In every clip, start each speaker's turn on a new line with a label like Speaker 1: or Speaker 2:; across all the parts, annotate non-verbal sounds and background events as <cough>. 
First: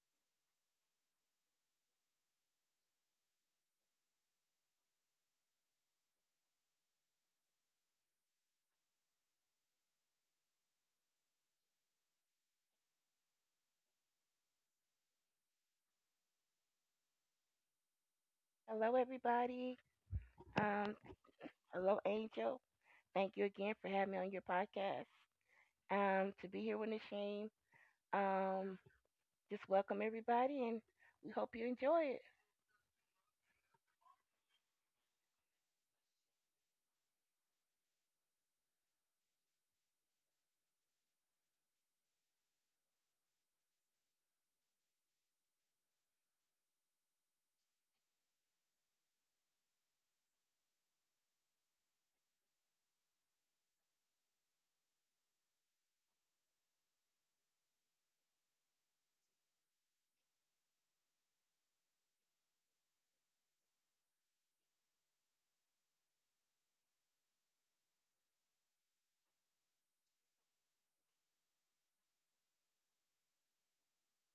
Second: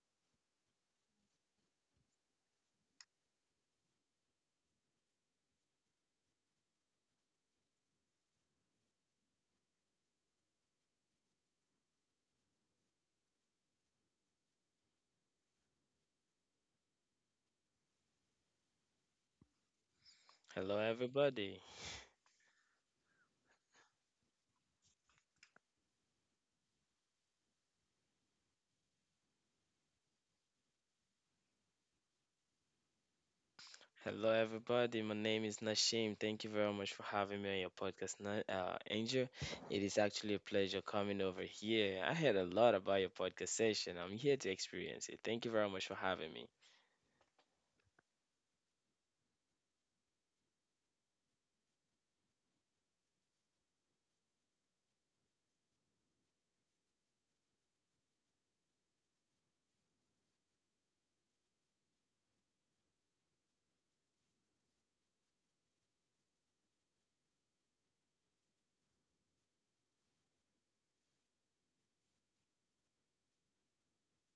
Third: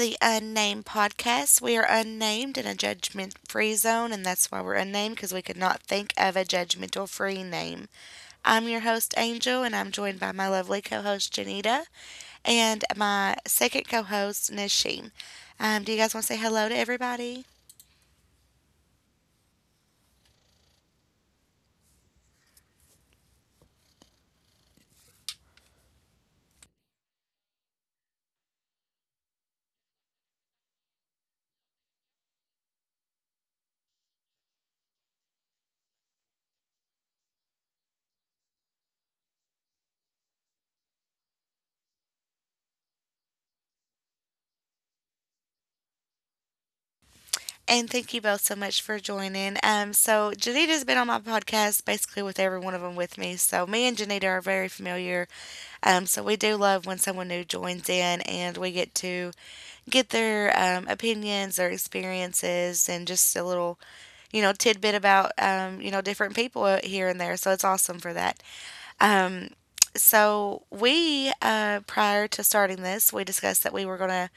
Speaker 1: the Unnamed Podcast. We are unnamed in a judgment free zone, and that's why we're unnamed because we could not think of a judgmental free name. I'm your host, Angel, and I'm joined by my lovely co host, Janita, and my second co host, Nashim. Do you guys want to say hello to everybody?
Speaker 2: Hello, everybody.
Speaker 3: Hello,
Speaker 2: Um,
Speaker 3: everybody.
Speaker 2: Hello, Angel. Thank you again for having me on your podcast. To be here with a shame. Um, just welcome everybody, and we hope you enjoy it.
Speaker 3: My name is Nashim. Thank you very much for having me on your podcast, Angel. It is actually a pleasure coming over here. I heard a lot about your podcast session. I'm here to experience it. Thank you very much for having me.
Speaker 1: And thank you both so much for joining. So Janita's been on my podcast basically with every one of them with me. So me and Janita are very familiar. So we do love when someone new joins in and we get to get their opinions, their experiences, and just a tidbit about, different people here and there. So it's awesome for that. Um, so prior to starting this, we discussed that we were going to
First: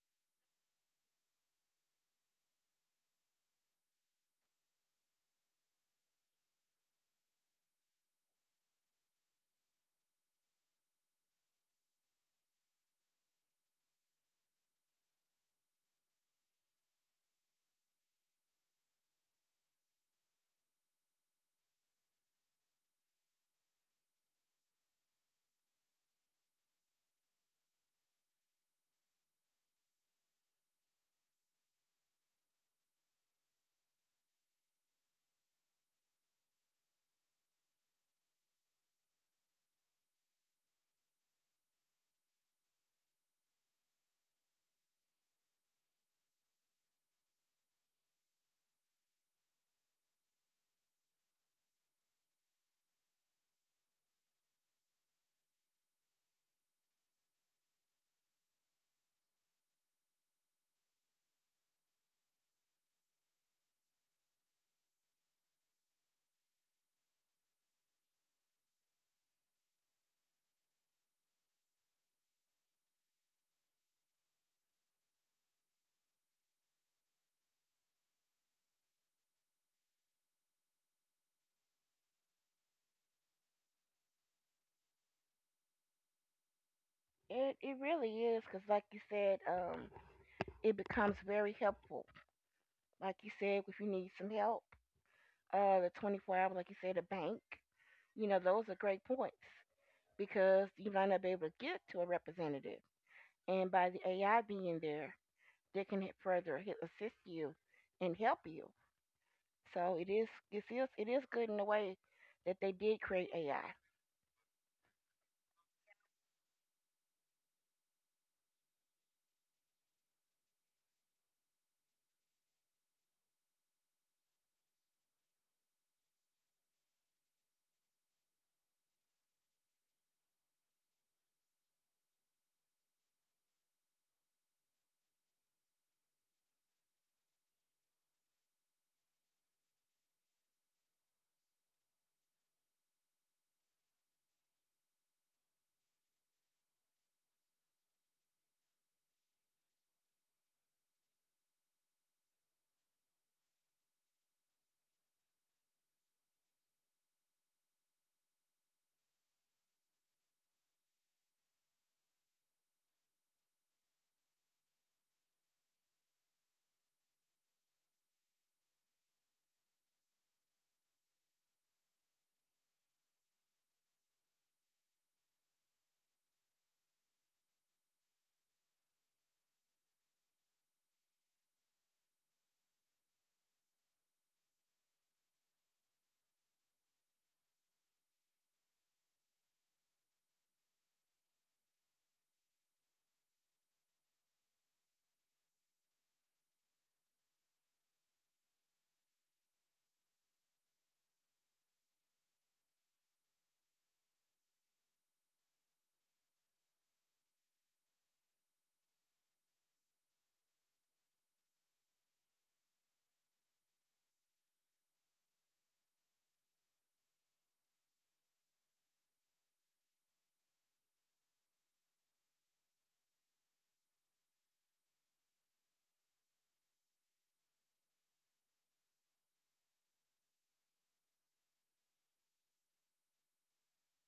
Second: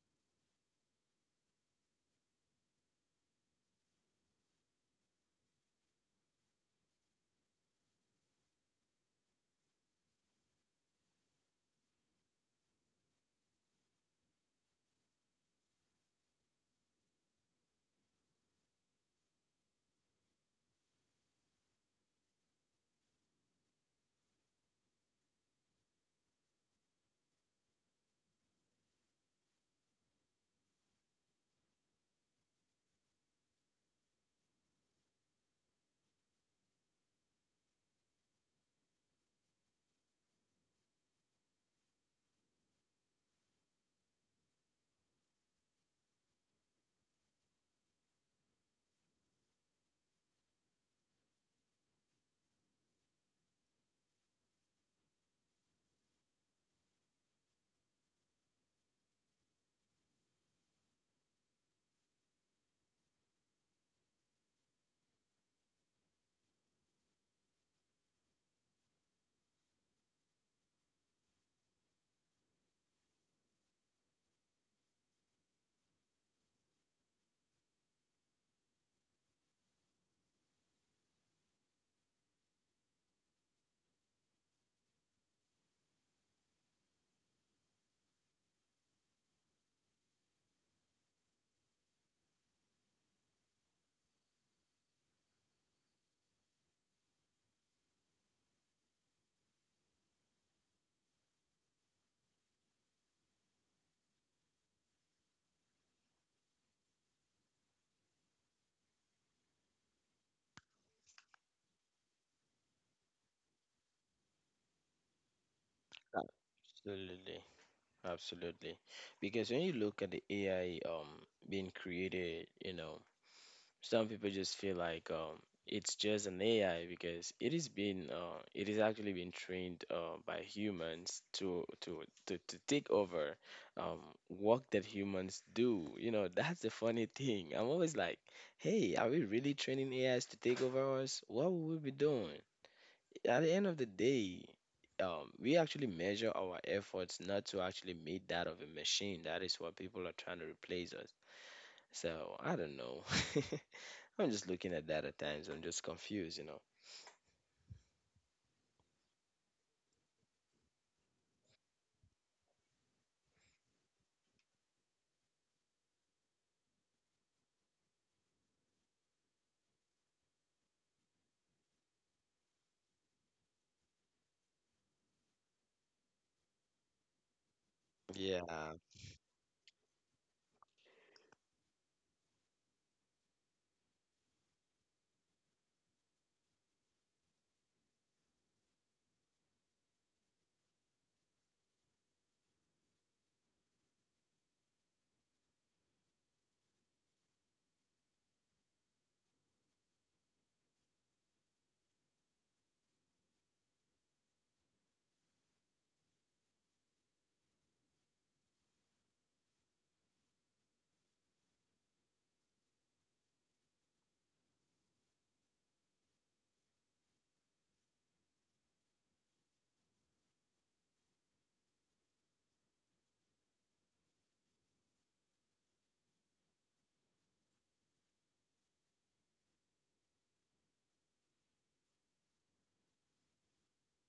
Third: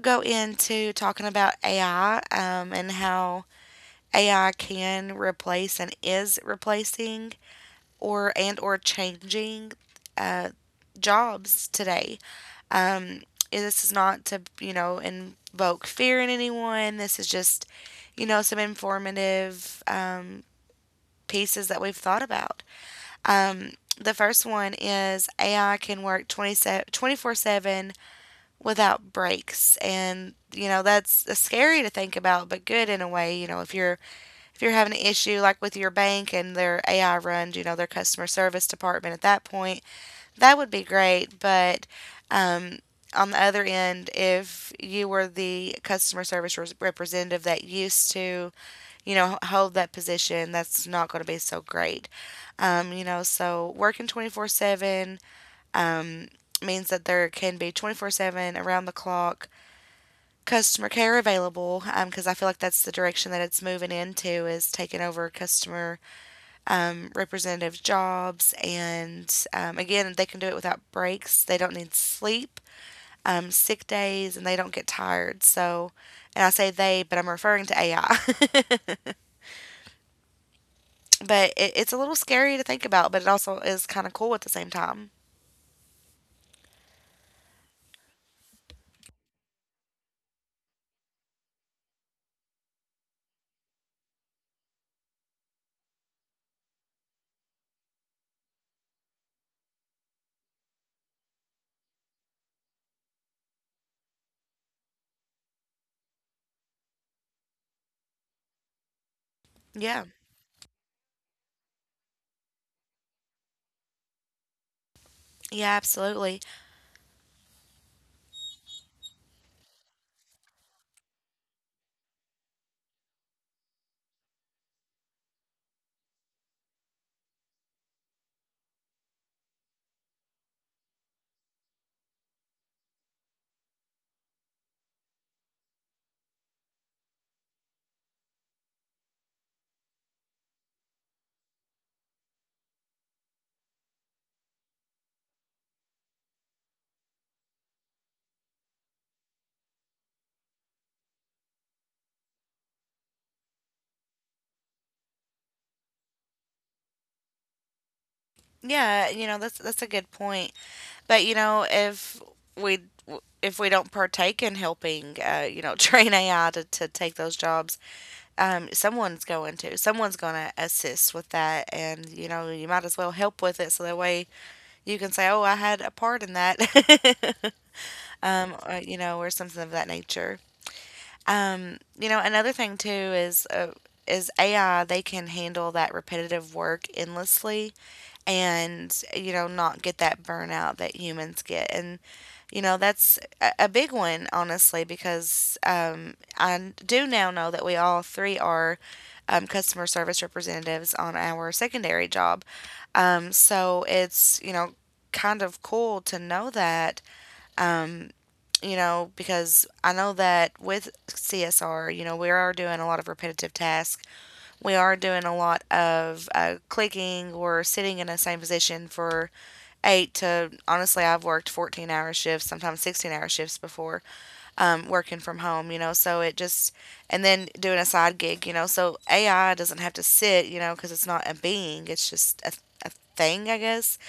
Speaker 1: go into talking about AI and how AI can replace and is replacing or and or changing uh, jobs today. um, this is not to, you know, invoke fear in anyone. This is just, you know, some informative pieces that we've thought about. Um, the first one is AI can work 24/7 without breaks. And, you know, that's scary to think about, but good in a way. You know, if you're having an issue like with your bank and their AI runs, you know, their customer service department at that point, that would be great, but um, on the other end, if you were the customer service representative that used to, you know, hold that position, that's not going to be so great. You know, so working 24/7 um, means that there can be 24/7 around the clock customer care available because I feel like that's the direction that it's moving into is taking over customer representative jobs. And again, they can do it without breaks. They don't need sleep, sick days, and they don't get tired. So, and I say they, but I'm referring to AI. <laughs> But it's a little scary to think about, but it also is kind of cool at the same time.
Speaker 2: It really is, cause like you said, it becomes very helpful. Like you said, if you need some help, the 24-hour, like you said, a bank. You know, those are great points because you might not be able to get to a representative, and by the AI being there, they can further assist you and help you. So
Speaker 1: Yeah.
Speaker 2: it is good in a way that they did create AI.
Speaker 1: Yeah, absolutely.
Speaker 3: Absolutely, absolutely. Because when you look at the AI being created, you know, some people just feel like it's just an AI because it is actually being trained by humans to take over um, work that humans do. You know, that's the funny thing. I'm always like, hey, are we really training AIs to take over us? What will we be doing? At the end of the day, we actually measure our efforts not to actually meet that of a machine. That is what people are trying to replace us. So I don't know. <laughs> I'm just looking at that at times. I'm just confused, you know.
Speaker 1: Yeah, you know, that's a good point. But you know, we if we don't partake in helping, you know, <laughs> train AI to take those jobs, someone's going to assist with that, and you know, you might as well help with it so that way you can say, "Oh, I had a part in that." <laughs>
Speaker 3: Yeah.
Speaker 1: Or you know, or something of that nature. You know, another thing too is AI, they can handle that repetitive work endlessly and you know, not get that burnout that humans get. And you know, that's a big one, honestly, because I do now know that we all three are customer service representatives on our secondary job. So it's, you know, kind of cool to know that. You know, because I know that with CSR, you know, we are doing a lot of repetitive tasks. We are doing a lot of clicking or sitting in the same position for eight to honestly, I've worked 14-hour shifts, sometimes 16-hour shifts before, working from home, you know. So it just, and then doing a side gig, you know. So AI doesn't have to sit, you know, because it's not a being. It's just a thing, I guess.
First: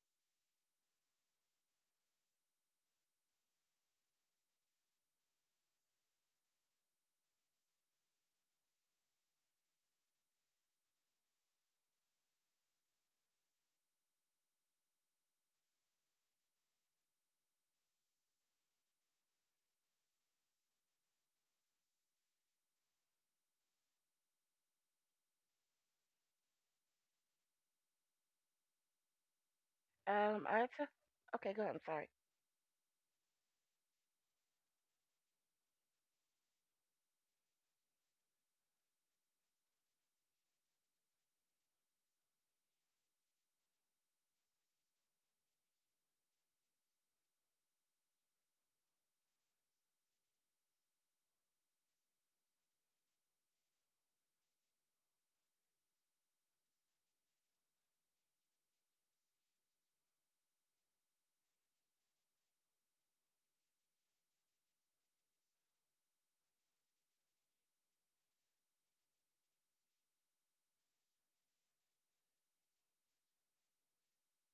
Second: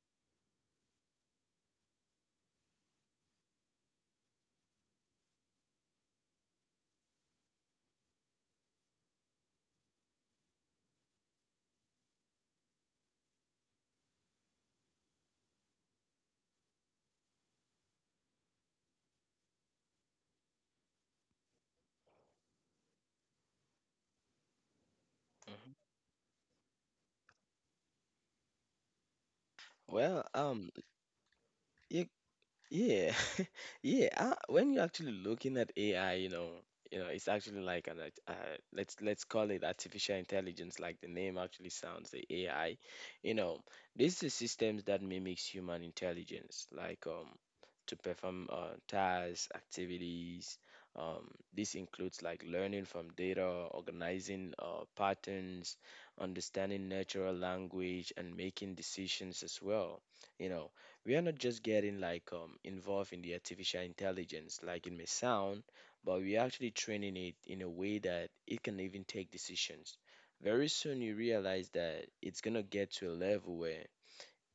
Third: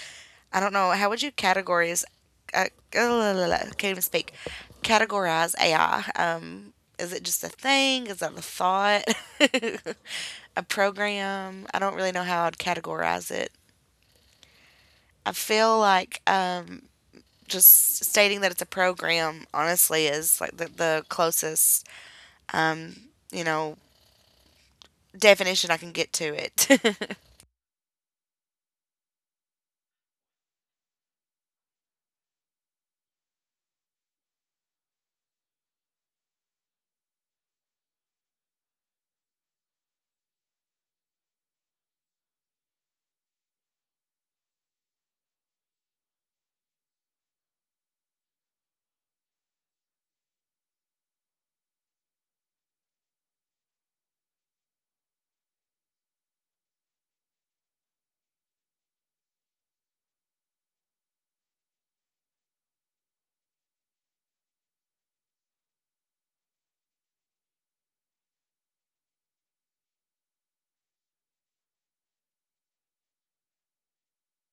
Speaker 1: I don't know. How would you categorize? Uh, can't even speak. Categorize AI. Is it just a thing? Is that a thought? <laughs> A program. I don't really know how I'd categorize it. I feel like just stating that it's a program, honestly, is like the closest, um, you know, definition
Speaker 3: Mhm.
Speaker 1: I can get to it. <laughs>
Speaker 3: Well,
Speaker 2: Um, I t- okay, go ahead. I'm
Speaker 3: you
Speaker 2: sorry.
Speaker 3: Yeah, <laughs> yeah. When you're actually looking at AI, you know, it's actually like an let's call it artificial intelligence, like the name actually sounds, the AI. You know, this is systems that mimics human intelligence, like to perform tasks, activities. This includes like learning from data, organizing patterns, understanding natural language, and making decisions as well. You know, we are not just getting like involved in the artificial intelligence like it may sound, but we're actually training it in a way that it can even take decisions. Very soon you realize that it's going to get to a level where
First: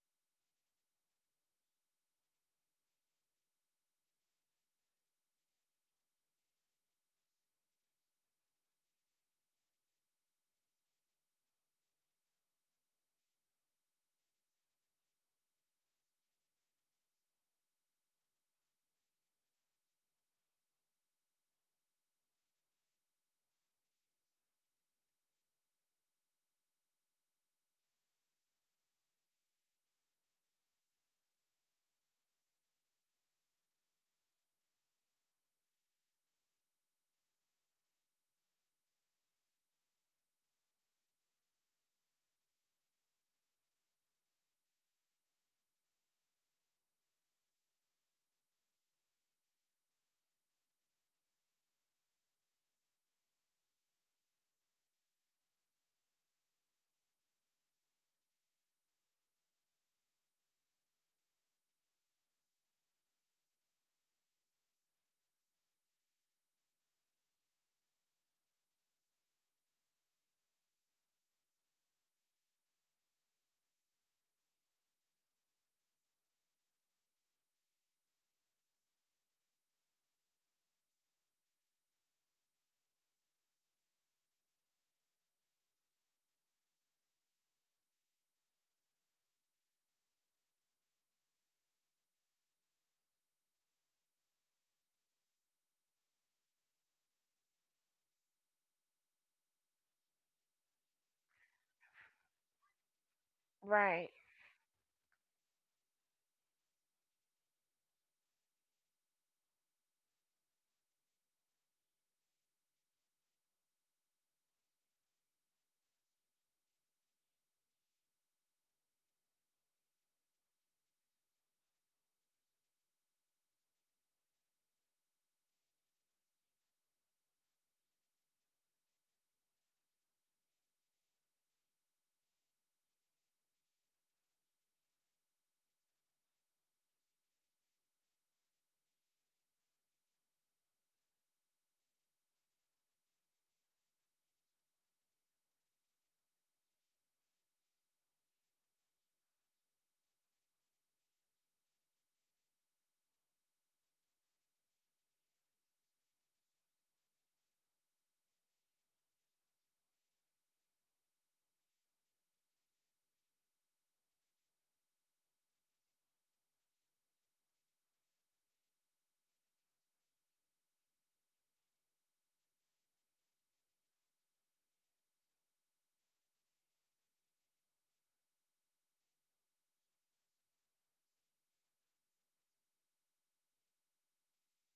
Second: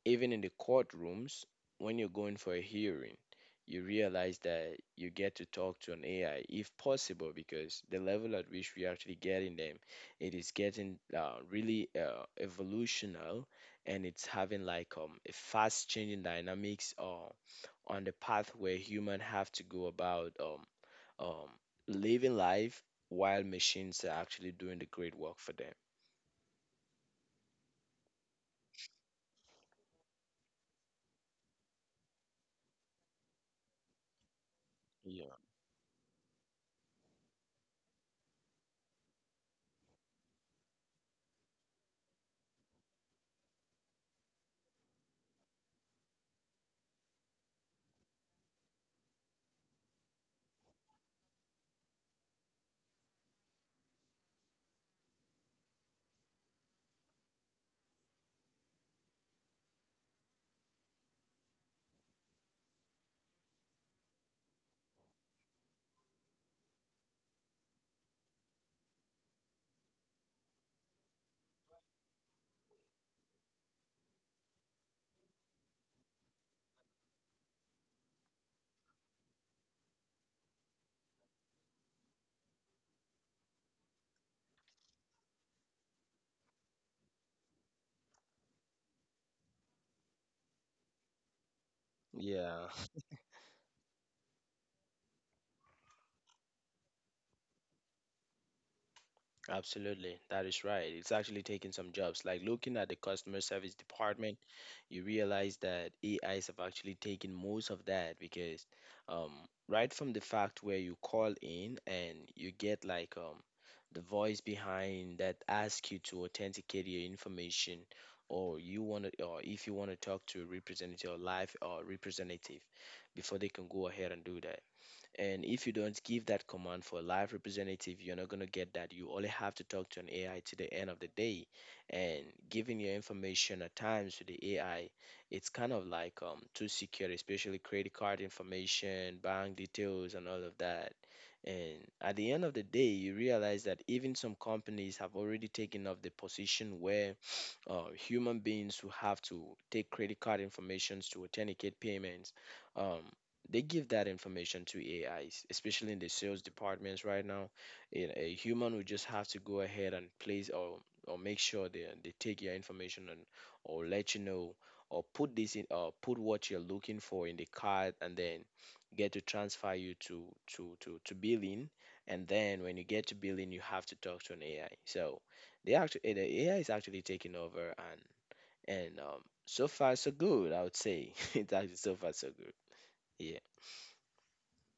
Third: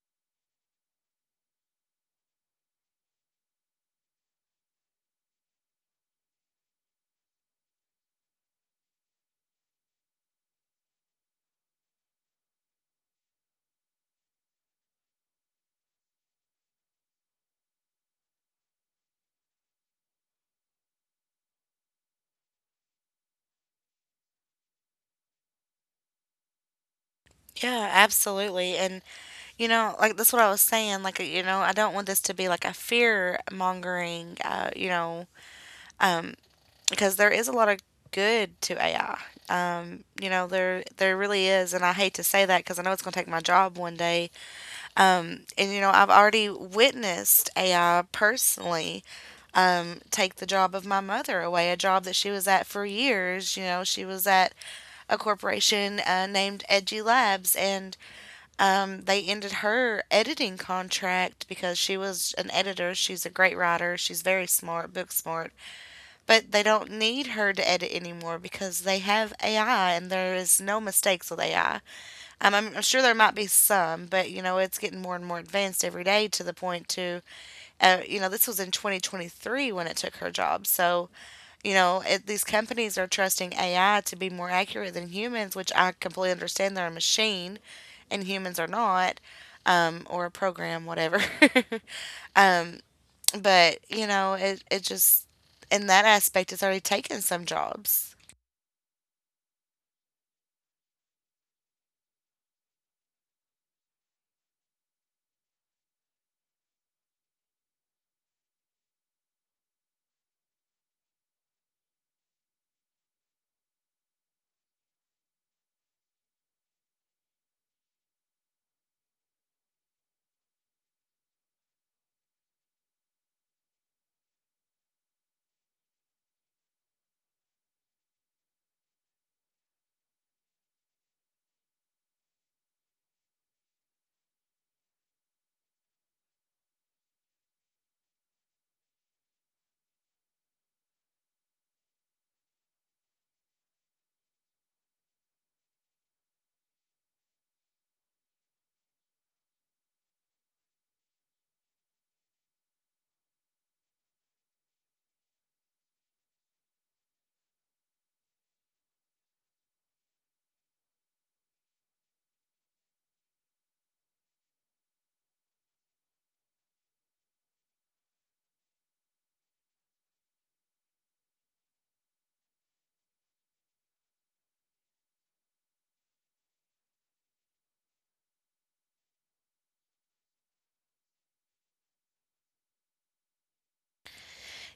Speaker 3: even in the courtrooms, when you're going for a hearing, you realize that you get to talk to an AI if possible, because the level at which we're actually getting them, it is getting really evolutional, and it's having like a fast changing dynamics on the path where human have to go about um, living life while machines are actually doing the great work for them.
Speaker 1: Yeah, absolutely. And, you know, like that's what I was saying. Like, you know, I don't want this to be like a fear mongering,
Speaker 3: Yeah.
Speaker 1: um, because there is a lot of good to AI. You know, there really is, and I hate to say that because I know it's going to take my job one day. And you know, I've already witnessed AI personally take the job of my mother away, a job that she was at for years. You know, she was at a corporation named Edgy Labs, and they ended her editing contract because she was an editor. She's a great writer. She's very smart, book smart, but they don't need her to edit anymore because they have AI, and there is no mistakes with AI. I'm sure there might be some, but you know, it's getting more and more advanced every day, to the point to, you know, this was in 2023 when it took her job. So, you know, these companies are trusting AI to be more accurate than humans, which I completely understand. They're a machine, and humans are not, or a program, whatever. <laughs>
Speaker 3: Yeah.
Speaker 1: um, but you know, it just, in that aspect, it's already taken some jobs.
Speaker 3: Absolutely, that is right. It's actually taking some jobs. Like looking at the customer service
Speaker 2: Right.
Speaker 3: department, you realize that AIs have actually taken most of that because, um, right from the fact where you call in and you get like the voice behind that asks you to authenticate your information, or if you want to talk to a representative or live or representative, before they can go ahead and do that. And if you don't give that command for a live representative, you're not going to get that. You only have to talk to an AI to the end of the day. And giving your information at times to the AI, it's kind of like too secure, especially credit card information, bank details, and all of that. And at the end of the day, you realize that even some companies have already taken up the position where human beings who have to take credit card informations to authenticate payments, um, they give that information to AIs, especially in the sales departments right now. A human would just have to go ahead and place or make sure they take your information and or let you know or put this in or put what you're looking for in the card, and then get to transfer you to billing, and then when you get to billing you have to talk to an AI. So the AI is actually taking over, and so far so good, I would say. <laughs> It's actually so far so good. Yeah.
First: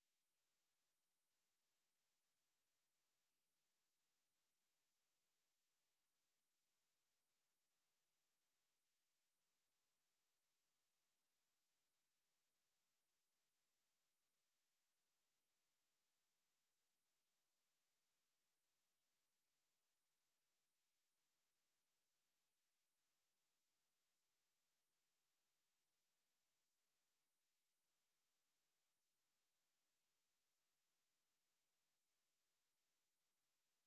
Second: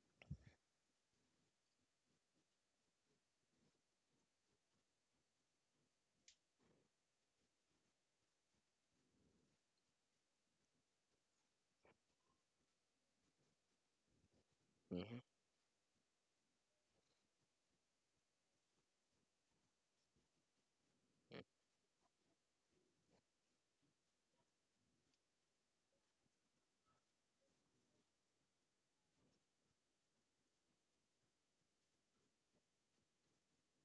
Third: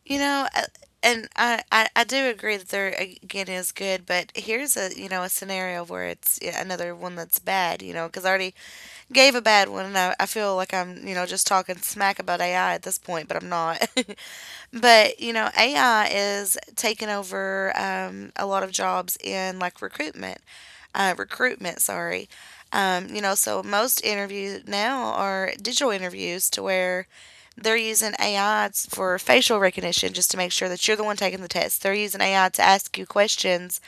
Speaker 1: You know, I do agree that there again is good, but here's a, you know, a scenario where it's, yeah, another one that's bad. You know, because already gave a bad one, and I feel like I'm, you know, just talking smack about AI at this point, but I'm not. <laughs> But,
Speaker 3: Hmm.
Speaker 1: you know, AI is taking over a lot of jobs in like recruitment, recruitment, sorry. You know, so most interviews now are digital interviews to where they're using AI for facial recognition just to make sure that you're the one taking the test. They're using AI to ask you questions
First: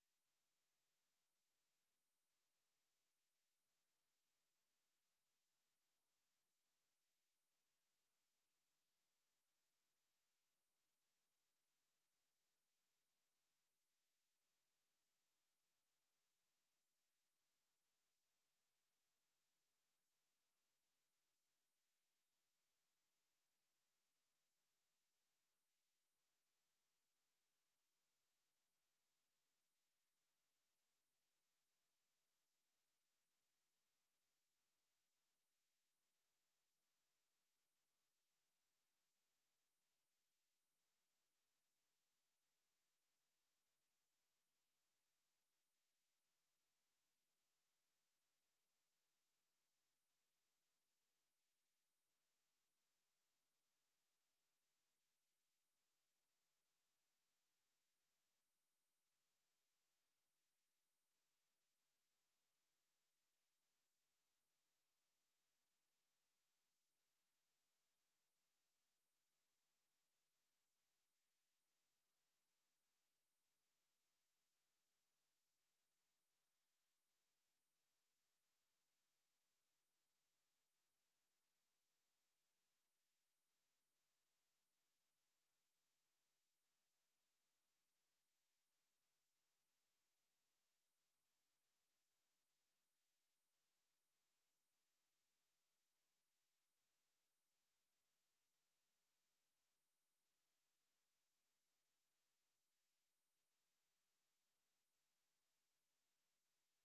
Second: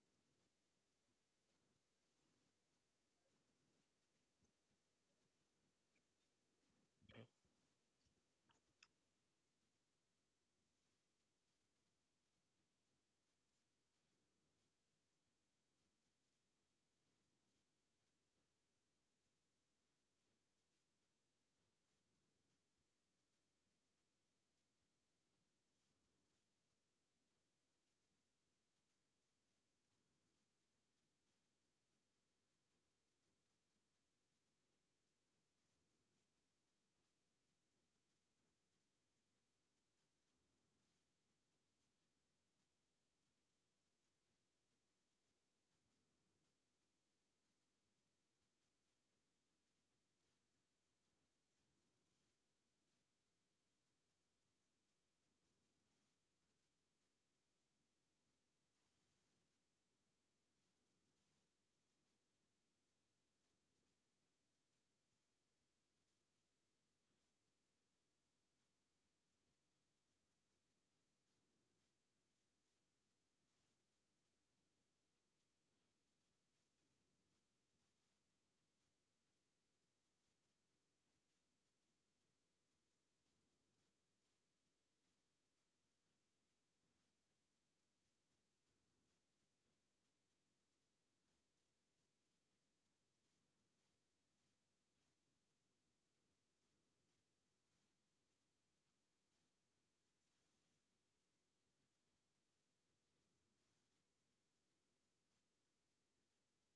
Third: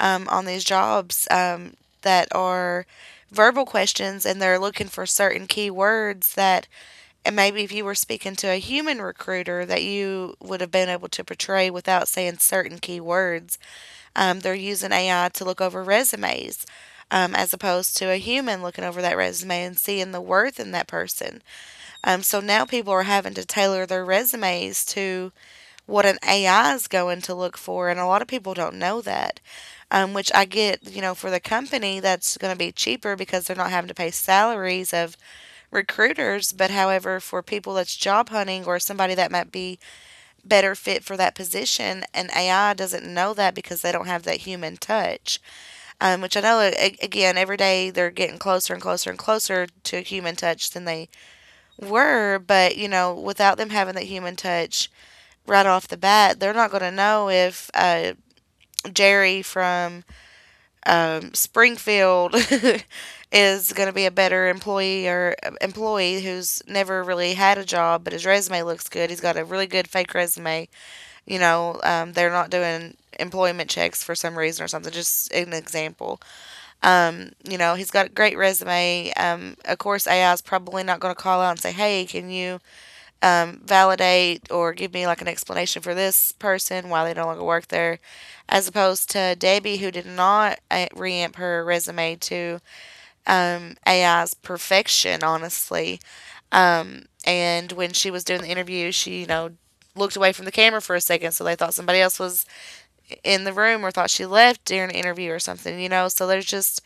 Speaker 1: on these jobs that are verbal questions, and they're looking for certain key words that, and maybe if you were speaking to a human recruiter that you would have been able to portray without saying certain key words. They're using AI to look over resumes as opposed to a human looking over that resume and seeing the worth in that person. So now people are having to tailor their resumes to what an AI is going to look for, and a lot of people don't know that. Which I get, you know, for the company that's going to be cheaper because they're not having to pay salaries of recruiters. But however, for people that's job hunting or somebody that might be better fit for that position, and AI doesn't know that because they don't have that human touch. Which I know, again, every day they're getting closer and closer and closer to human touch than they were. But you know, without them having that human touch right off the bat, they're not going to know if Jerry from Springfield <laughs> is going to be a better employee or employee who's never really had a job, but his resume looks good. He's got a really good fake resume. You know, they're not doing employment checks for some reason or something. Just an example. You know, he's got a great resume. Of course, AI is probably not going to call out and say, "Hey, can you validate or give me like an explanation for this person, why they no longer work there," as opposed to Debbie, who did not reamp her resume to AI's perfection, honestly. And when she was doing the interview, she, you know, looked away from the camera for a second, so they thought somebody else was in the room or thought she left during an interview or something, you know. So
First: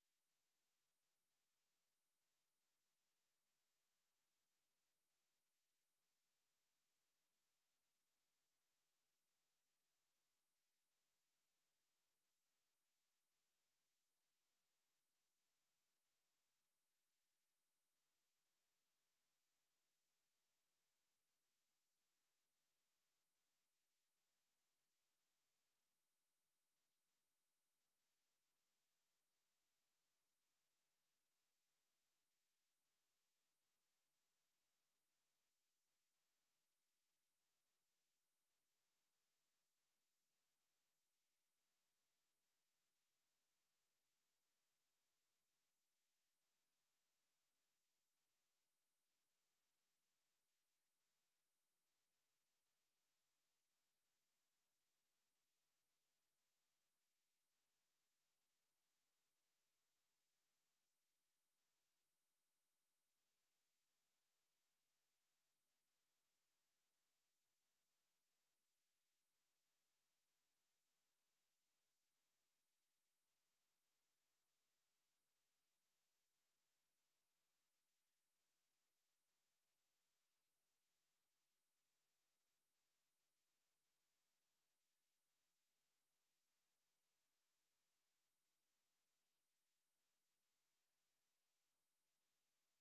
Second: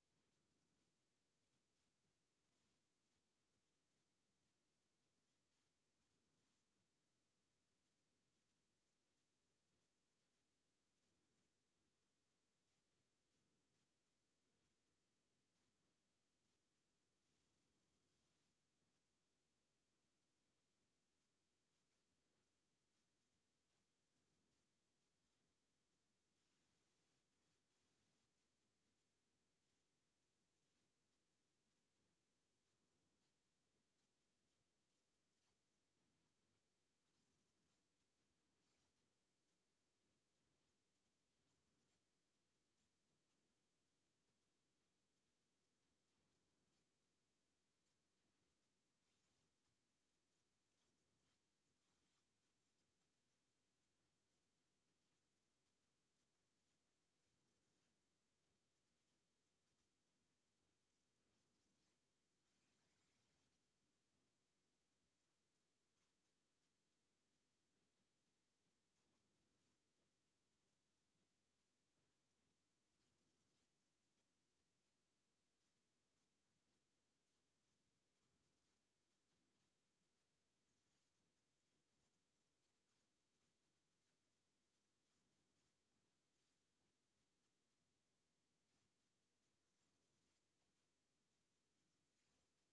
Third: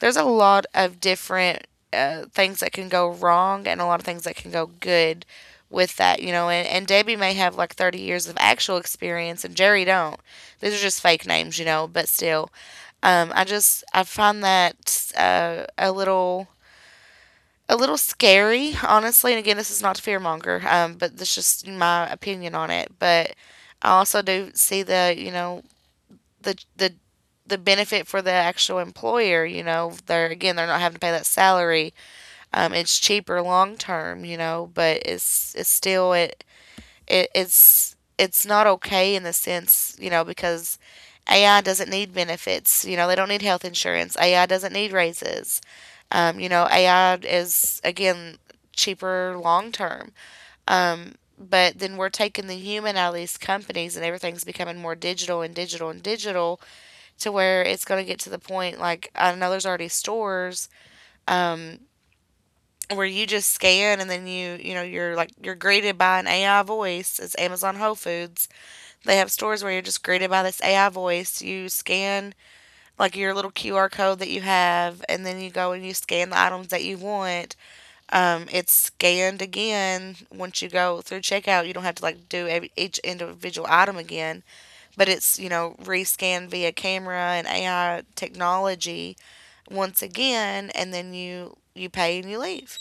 Speaker 1: there's a lot of different things that can go wrong and a lot of things that can go good with that, you know. And Debbie may have like 30 years of actual experience, and Jerry don't. These are just fake names, you know. But still, I find that a little scary, honestly. And again, this is not to fearmonger, but that's just my opinion on it. But I also do see the, you know, the the benefit for the actual employer. You know, they're, again, they're not having to pay that salary. It's cheaper long term. You know, but it's still it, it it's not okay in the sense, you know, because AI doesn't need benefits. You know, they don't need health insurance. AI doesn't need raises. You know, AI is, again, cheaper long term. But then we're taking the human out of these companies and everything's becoming more digital and digital and digital to where it's going to get to the point. Like, I know there's already stores um, where you just scan and then you know you're like you're greeted by an AI voice. It's Amazon Whole Foods. They have stores where you're just greeted by this AI voice. You scan like your little QR code that you have, and then you go and you scan the items that you want. It's scanned again once you go through checkout. You don't have to like do each individual item again, but it's rescanned via camera and AI technology once again, and then you pay and you leave.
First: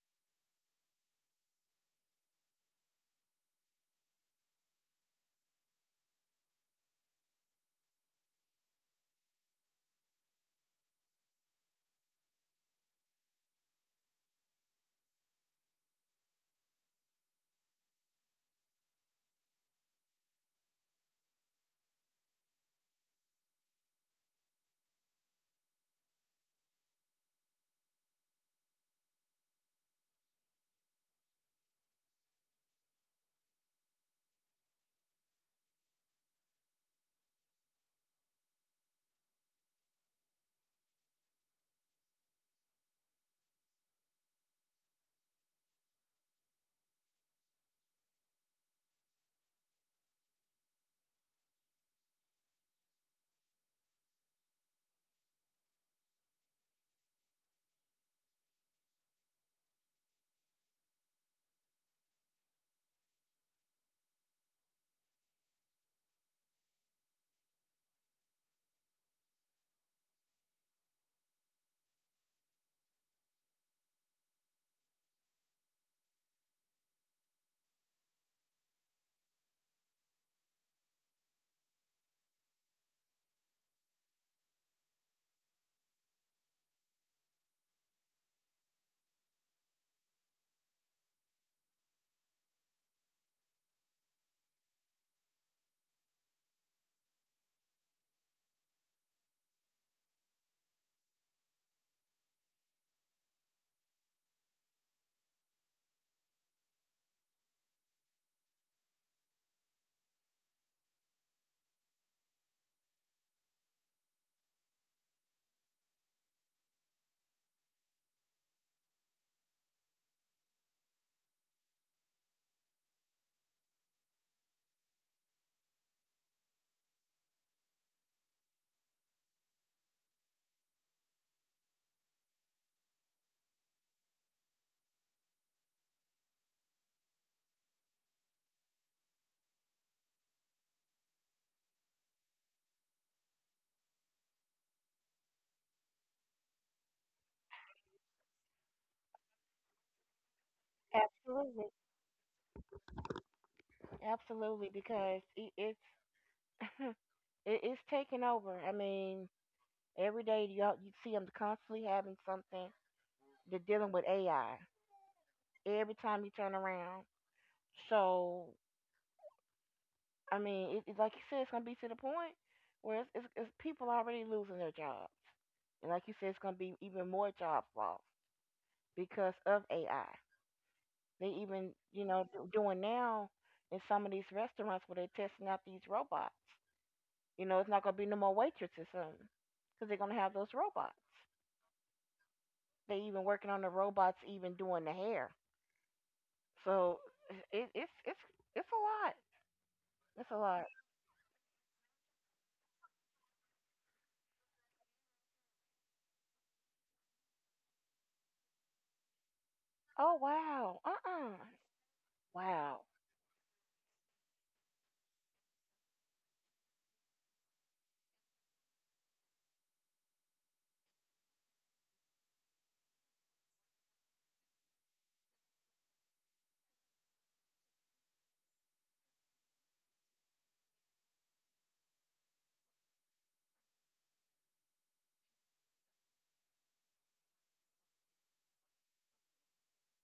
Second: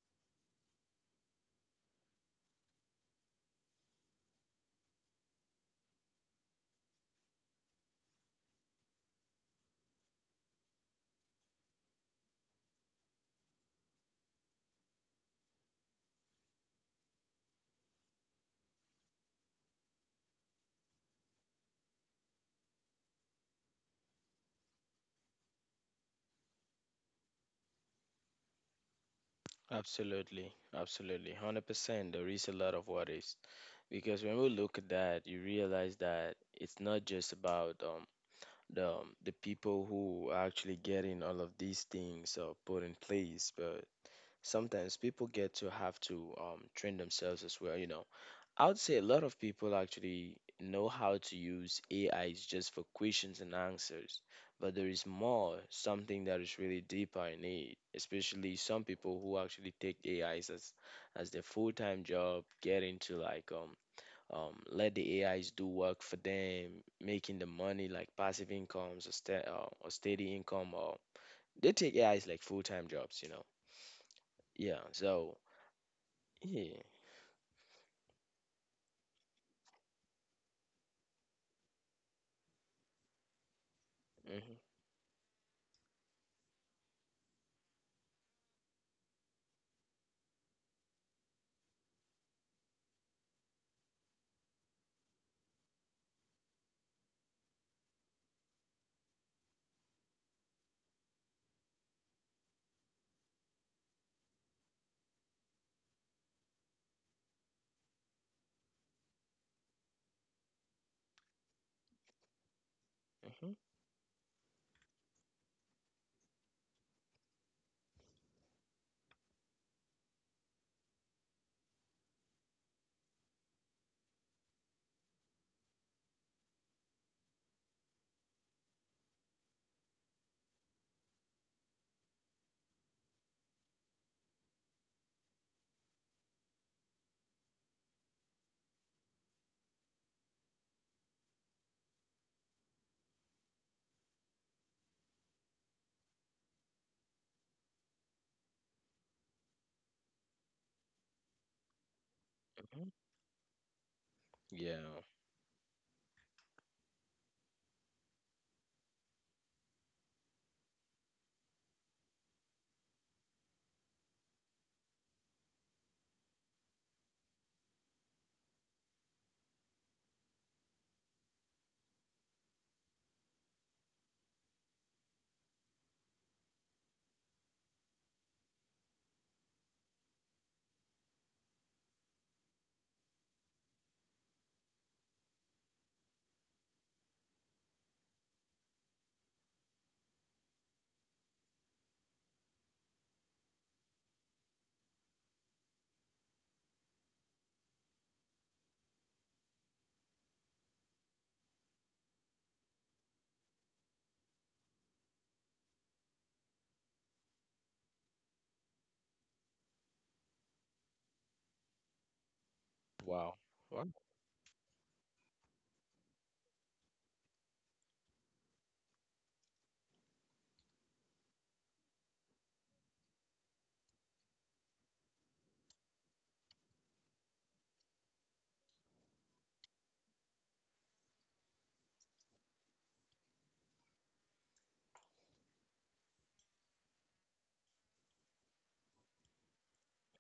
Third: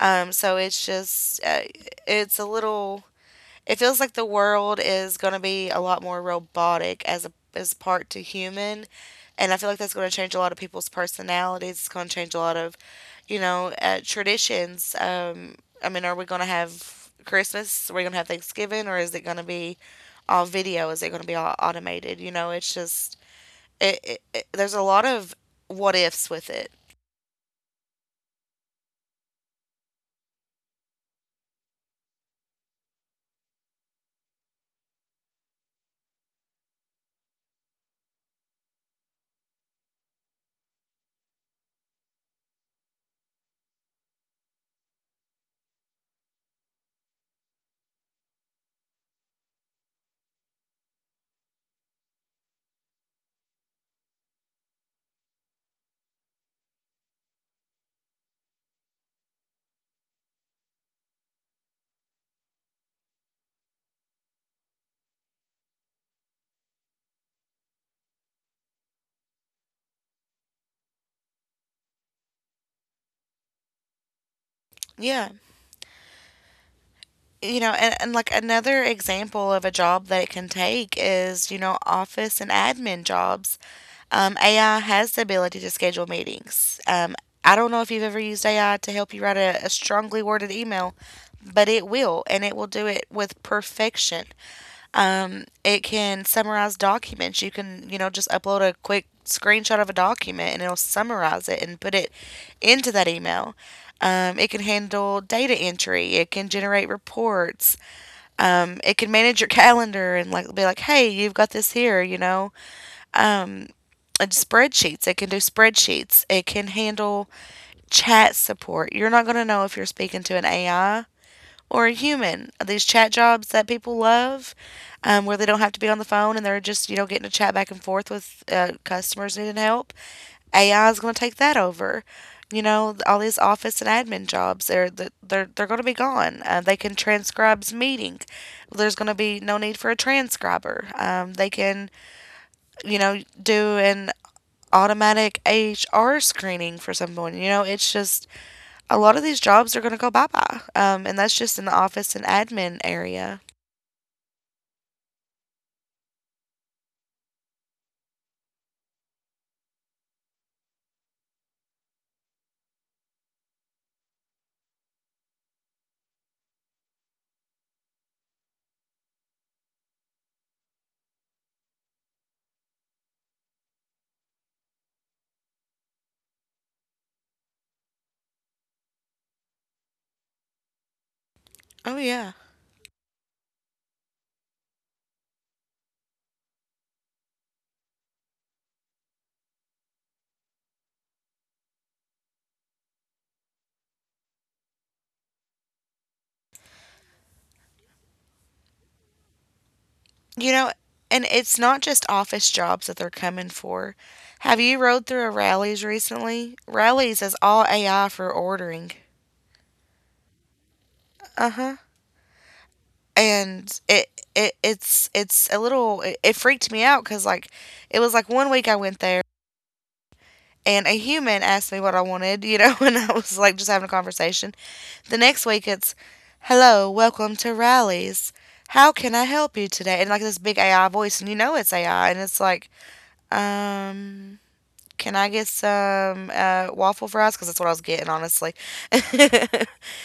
Speaker 1: So it's just it's a little, it feels like the world is going to be a lot more robotic as a as part to human, and I feel like that's going to change a lot of people's personalities. It's going to change a lot of, you know, traditions. I mean, are we going to have Christmas? Are we going to have Thanksgiving, or is it going to be all video? Is it going to be all automated? You know, it's just it, it, it. There's a lot of what ifs with it.
Speaker 3: Absolutely, absolutely, 100%. There is a lot of what ifs because when we look at that, you realize that it's not just about the people who are actually getting all of these things put in place, but sometimes people get to have to train themselves as well. You know, I would say a lot of people actually know how to use AIs just for questions and answers, but there is more, something that is really deeper in it, especially some people who actually take AIs as their full-time job, get into like let the AIs do work for them, making the money like passive incomes, or sta or steady income, or they take AIs like full-time jobs, you know. Yeah, so
Speaker 1: Yeah.
Speaker 3: yeah.
Speaker 1: You know, and like another example of a job that it can take is, you know, office and admin jobs.
Speaker 3: Hmm.
Speaker 1: AI has the ability to schedule meetings. I don't know if you've ever used AI to help you write a strongly worded email, but it will, and it will do it with perfection. It can summarize documents. You can, you know, just upload a quick screenshot of a document and it'll summarize it and put it into that email. It can handle data entry, it can generate reports. It can manage your calendar and like be like, hey, you've got this here, you know.
Speaker 3: Hmm.
Speaker 1: And spreadsheets, it can do spreadsheets. It can handle chat support. You're not going to know if you're speaking to an AI or a human. These chat jobs that people love, where they don't have to be on the phone and they're just, you know, getting to chat back and forth with customers needing help. AI is going to take that over. You know, all these office and admin jobs, they're they're going to be gone. They can transcribe's meeting. There's going to be no need for a transcriber. They can, you know, do an automatic HR screening for someone. You know, it's just a lot of these jobs are going to go bye bye. And that's just in the
Speaker 2: Absolutely.
Speaker 1: office and
Speaker 3: Hmm.
Speaker 1: admin area.
Speaker 2: Absolutely,
Speaker 3: Yeah.
Speaker 2: because it's taking over. I mean, every day you all you see them constantly having something. They're dealing with AI every time you turn around. So I mean, it, it's like you said, it's gonna be to the point where it's people already losing their jobs, and like you said, it's gonna be even more jobs lost because of AI. They even
Speaker 1: Oh
Speaker 2: you know
Speaker 1: yeah.
Speaker 2: doing now in some of these restaurants where they're testing out these robots. You know, it's not gonna be no more waitresses soon because they're gonna have those robots. They even working on the robots even doing the hair. So it, it's it's it's a lot. It's a
Speaker 1: You
Speaker 2: lot.
Speaker 1: know, and it's not just office jobs that they're coming for. Have you rode through a rallies recently? Rallies is all AI for ordering.
Speaker 2: Oh wow. Uh
Speaker 1: Uh huh.
Speaker 2: Wow.
Speaker 3: Wow. Wow.
Speaker 1: And it's a little, it freaked me out because, like, it was like one week I went there and a human asked me what I wanted, you know, <laughs> and I was like just having a conversation. The next week it's, hello, welcome to rallies. How can I help you today? And like this big AI voice, and you know it's AI, and it's like, um, can I get some waffle fries? Because that's what I was getting, honestly. <laughs>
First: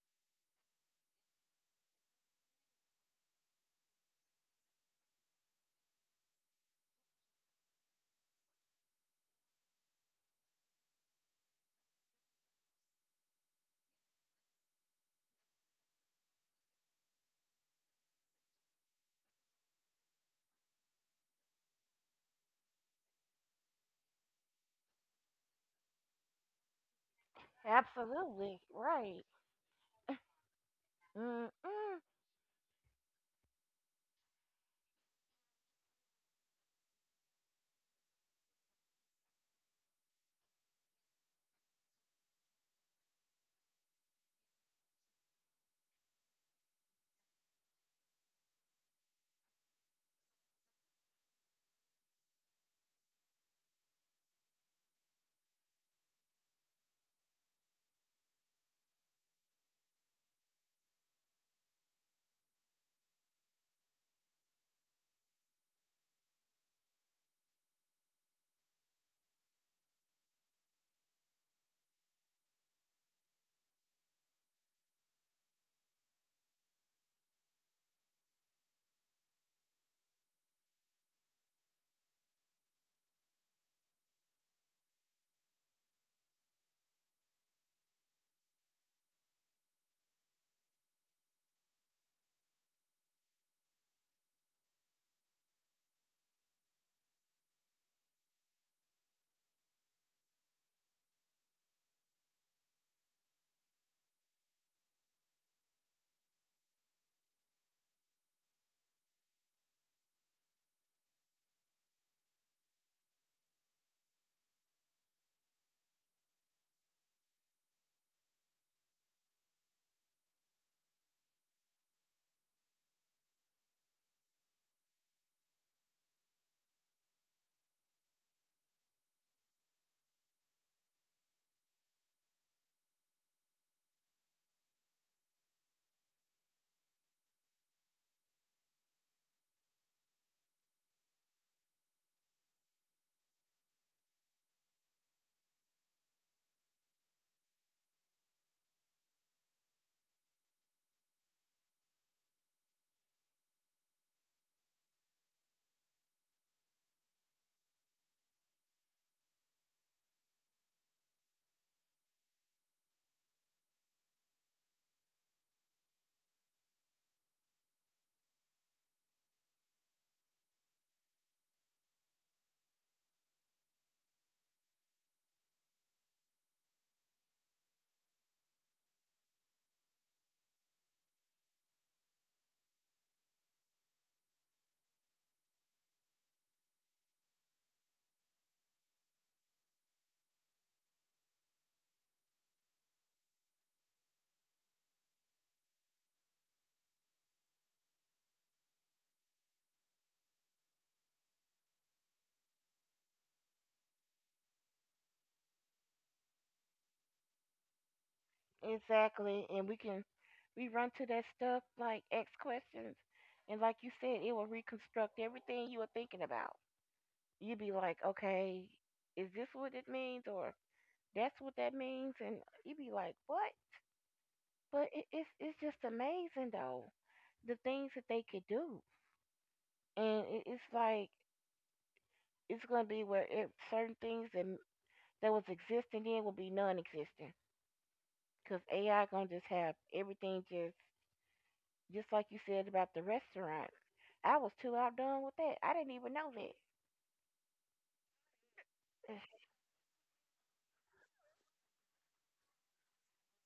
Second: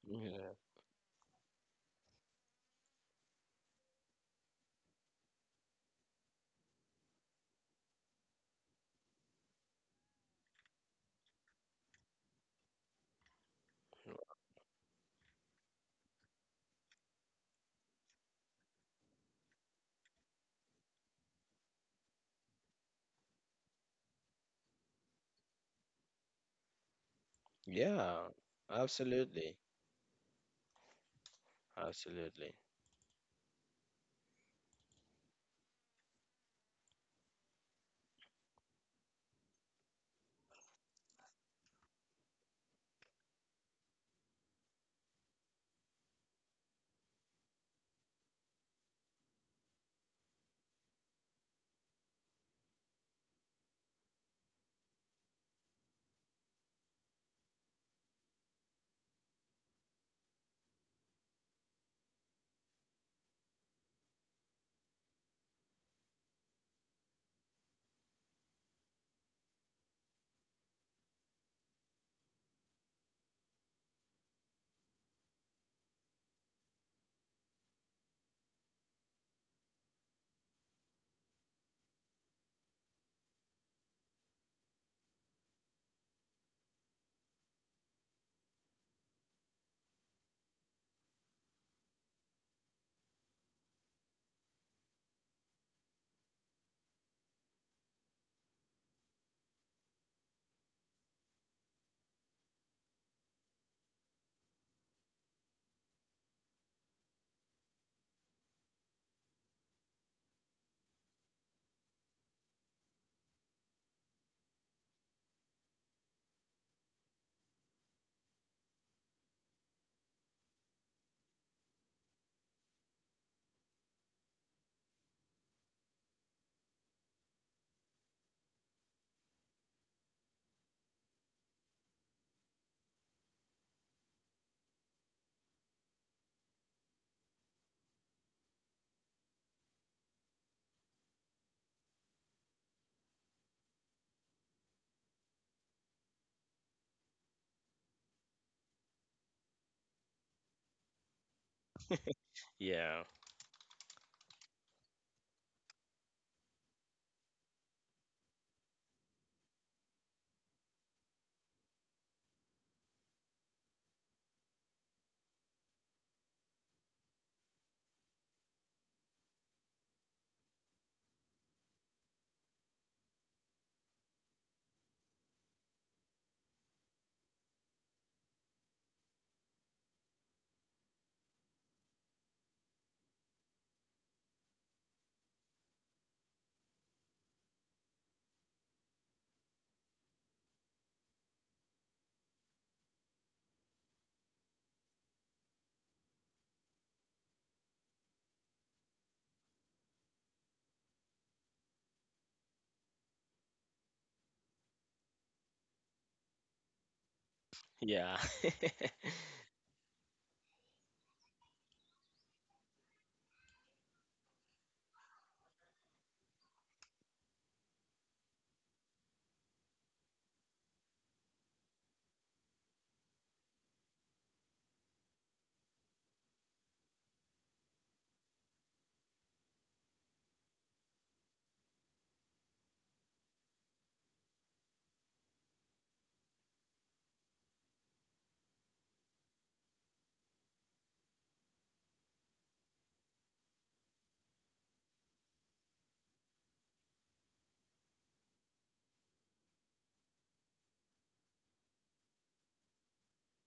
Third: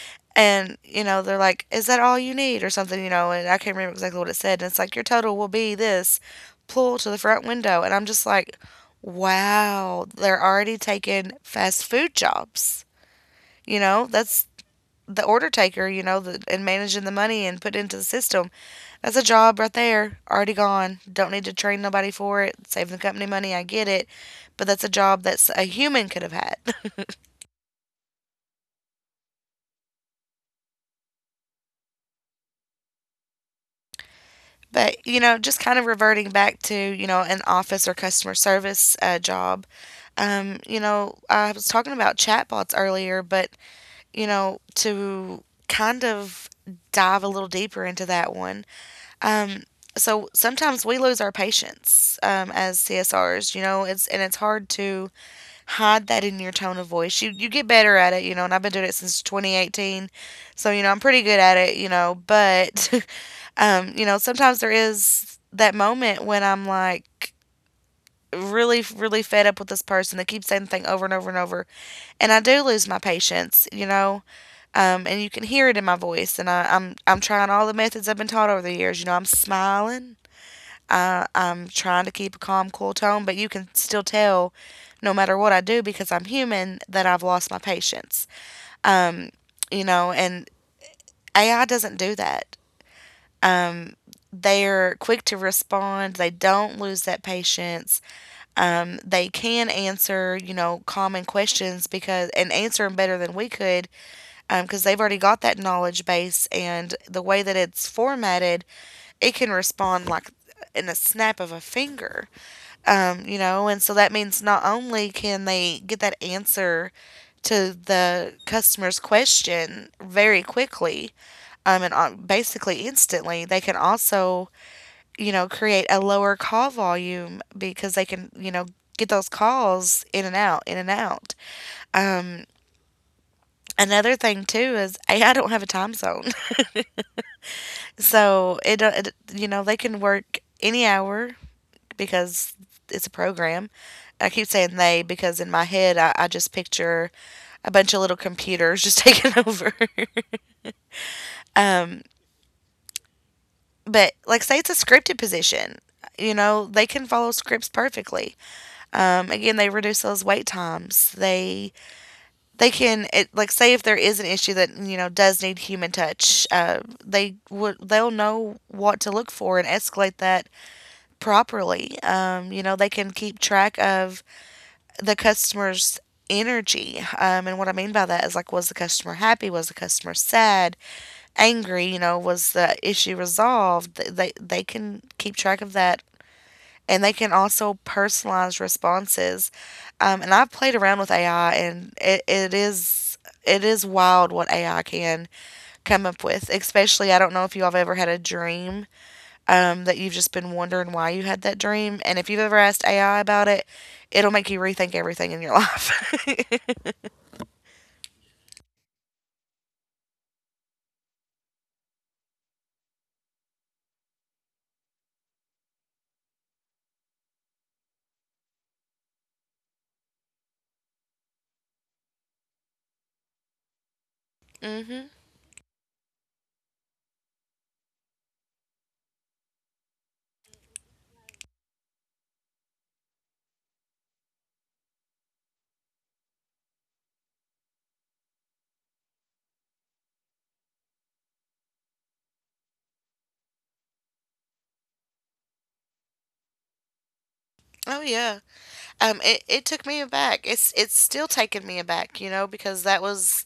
Speaker 3: Yeah.
Speaker 1: And, you know, they're like, is that all you need? Or something, you know, and I can't remember exactly what it said. And it's like, your total will be this, pull to the front window. And I'm just like, wow, they're already taking fast food jobs. You know, that's the order taker, you know, and managing the money and put into the system, that's a job right there, already gone. Don't need to train nobody for it. Save the company money, I get it. But that's a job that's a human could have had. <laughs>
Speaker 3: Yeah,
Speaker 2: Absolutely right.
Speaker 3: absolutely.
Speaker 2: Mm-mm.
Speaker 3: Absolutely.
Speaker 1: But, you know, just kind of reverting back to, you know, an office or customer service job. You know, I was talking about chatbots earlier, but, you know, to kind of dive a little deeper into that one. Um, so sometimes we lose our patience as CSRs, you know, it's, and it's hard to hide that in your tone of voice. You get better at it, you know, and I've been doing it since 2018. So, you know, I'm pretty good at it, you know, but <laughs> you know, sometimes there is that moment when I'm like really really fed up with this person. They keep saying the thing over and over and over, and I do lose my patience, you know. And you can hear it in my voice, and I'm trying all the methods I've been taught over the years. You know, I'm smiling, I'm trying to keep a calm, cool tone, but you can still tell, no matter what I do, because I'm human, that I've lost my patience. You know, and AI doesn't do that. They're quick to respond. They don't lose that patience. They can answer, you know, common questions because, and answer them better than we could because they've already got that knowledge base, and the way that it's formatted, it can respond like in a snap of a finger. You know, and so that means not only can they get that answer to the customer's question very quickly, and basically instantly, they can also, you know, create a lower call volume because they can, you know, get those calls in and out, in and out. Um, another thing too is AI don't have a time zone, <laughs> so do it, you know, they can work any hour because it's a program. I keep saying they because in my head I just picture a bunch of little computers just <laughs> taking over. <laughs> Um,
Speaker 3: Yeah.
Speaker 1: but like say it's a scripted position, you know, they can follow scripts perfectly. Again, they reduce those wait times. Like say if there is an issue that, you know, does need human touch, they'll know what to look for and escalate that properly. You know, they can keep track of the customer's energy. And what I mean by that is, like, was the customer happy? Was the customer sad, angry? You know, was the issue resolved? They can keep track of that, and they can also personalize responses. And I've played around with AI, and it, it is wild what AI can come up with. Especially, I don't know if you all have ever had a dream that you've just been wondering why you had that dream. And if you've ever asked AI about it, it'll make you rethink everything in your life. <laughs>
Speaker 3: Yeah. <laughs>
Speaker 2: Exactly, and we run to that stuff like ask questions, and like you said, it will reconstruct everything you were thinking about. You'd be like, okay, is this what it means, or that's what that means, and you'd be like, what? But
Speaker 1: Hmm.
Speaker 2: it's just amazing though the things that they could do, and it, it's like it's gonna be where it, certain things that that was existing then will be non-existent because AI gonna just have everything just like you said about the restaurants. I was too outdone with that. I didn't even know that.
Speaker 1: Oh yeah.
Speaker 2: <sighs>
Speaker 1: It took me aback. It's still taking me aback, you know, because that was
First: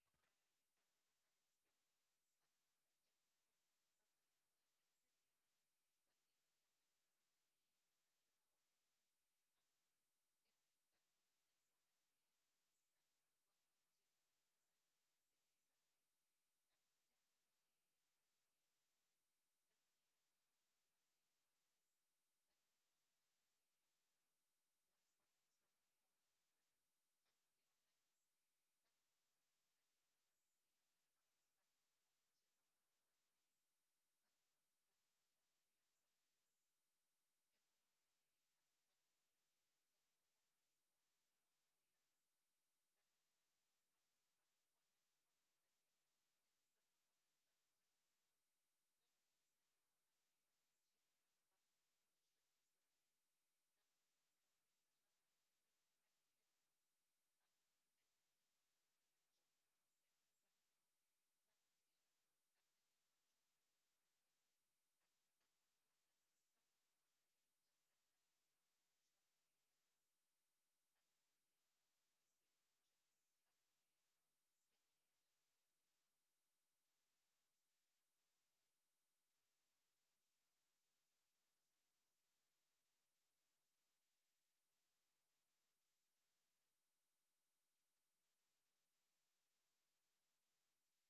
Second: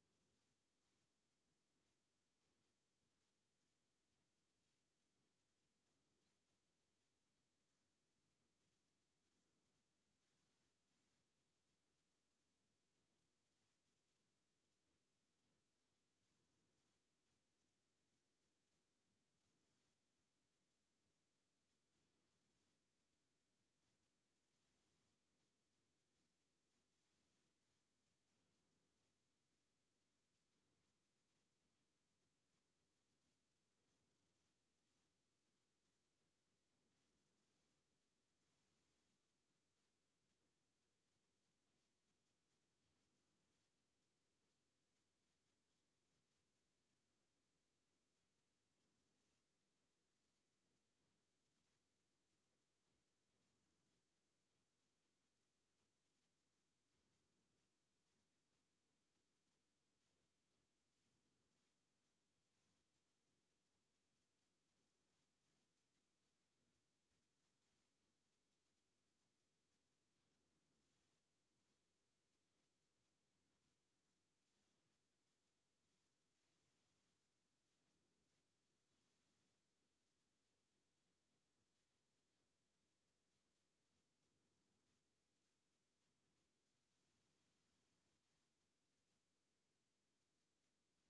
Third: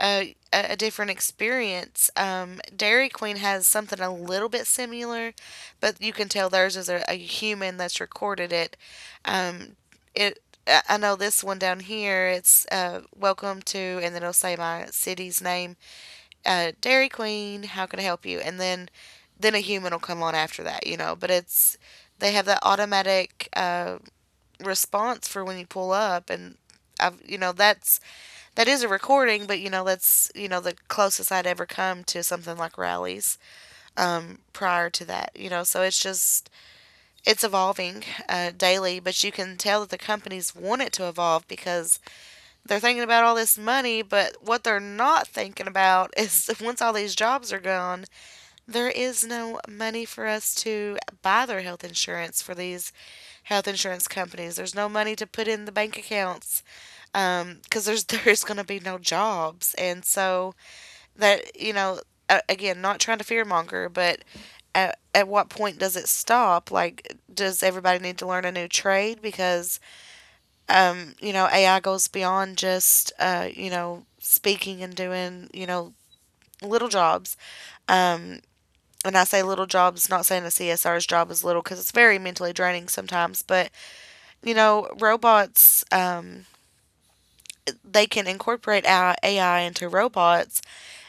Speaker 1: a different experience. Dairy Queen has something a little bit similar, but you can tell theirs is a human that's recorded it. Um, it I know this one down here. It's welcome to, and then it'll say my city's name, Dairy Queen, how can I help you? And then a human will come on after that, you know. But it's they have that automatic response for when you pull up, and I've, you know, that's that is a recording, but you know that's, you know, the closest I'd ever come to something like rallies prior to that, you know. So it's just it's evolving daily, but you can tell that the companies want it to evolve because they're thinking about all this money, but what they're not thinking about <laughs> is once all these jobs are gone, there is no money for us to buy their health insurance for these health insurance companies. There's no money to put in the bank accounts because there's <laughs> there's going to be no jobs, and so that, you know, again, not trying to fearmonger, but at what point does it stop? Like, does everybody need to learn a new trade? Because, you know, AI goes beyond just, you know, speaking and doing, you know, little jobs. Um, and I say little jobs, not saying a CSR's job is little because it's very mentally draining sometimes, but you know, robots, they can incorporate AI into robots,